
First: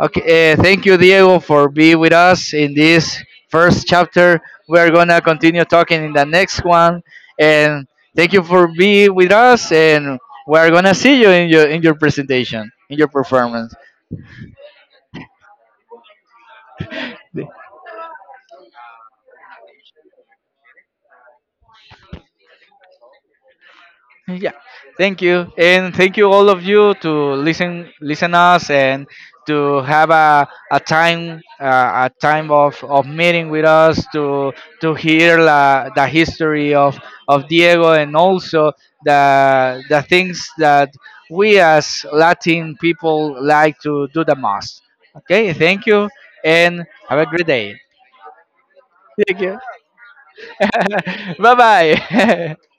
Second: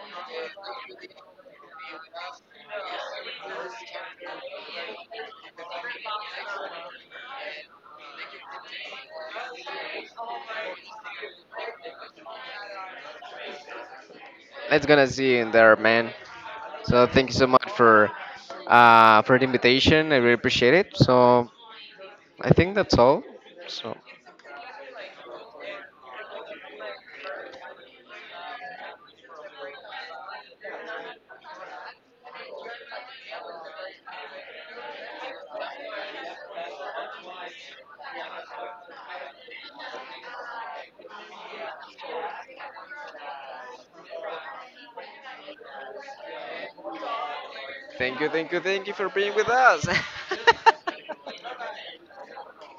Speaker 1: Okay, thank you, Diego, for being with us in this first chapter. We are gonna continue talking in the next one, and thank you for being with us. And we are gonna see you in your presentation, in your performance.
Speaker 2: Let's gonna see you in there, man. So thank you so much for the invitation. I really appreciate it. So I think that's all. So
Speaker 1: Yeah, thank you, and thank you all of you to listen, listen us, and to have a time, a time of meeting with us to hear la, the history of Diego and also the things that we as Latin people like to do the most. Okay, thank you, and have a great day.
Speaker 2: thank you, thank you, thank you for being
Speaker 1: Thank
Speaker 2: with
Speaker 1: you.
Speaker 2: us.
Speaker 1: Bye bye.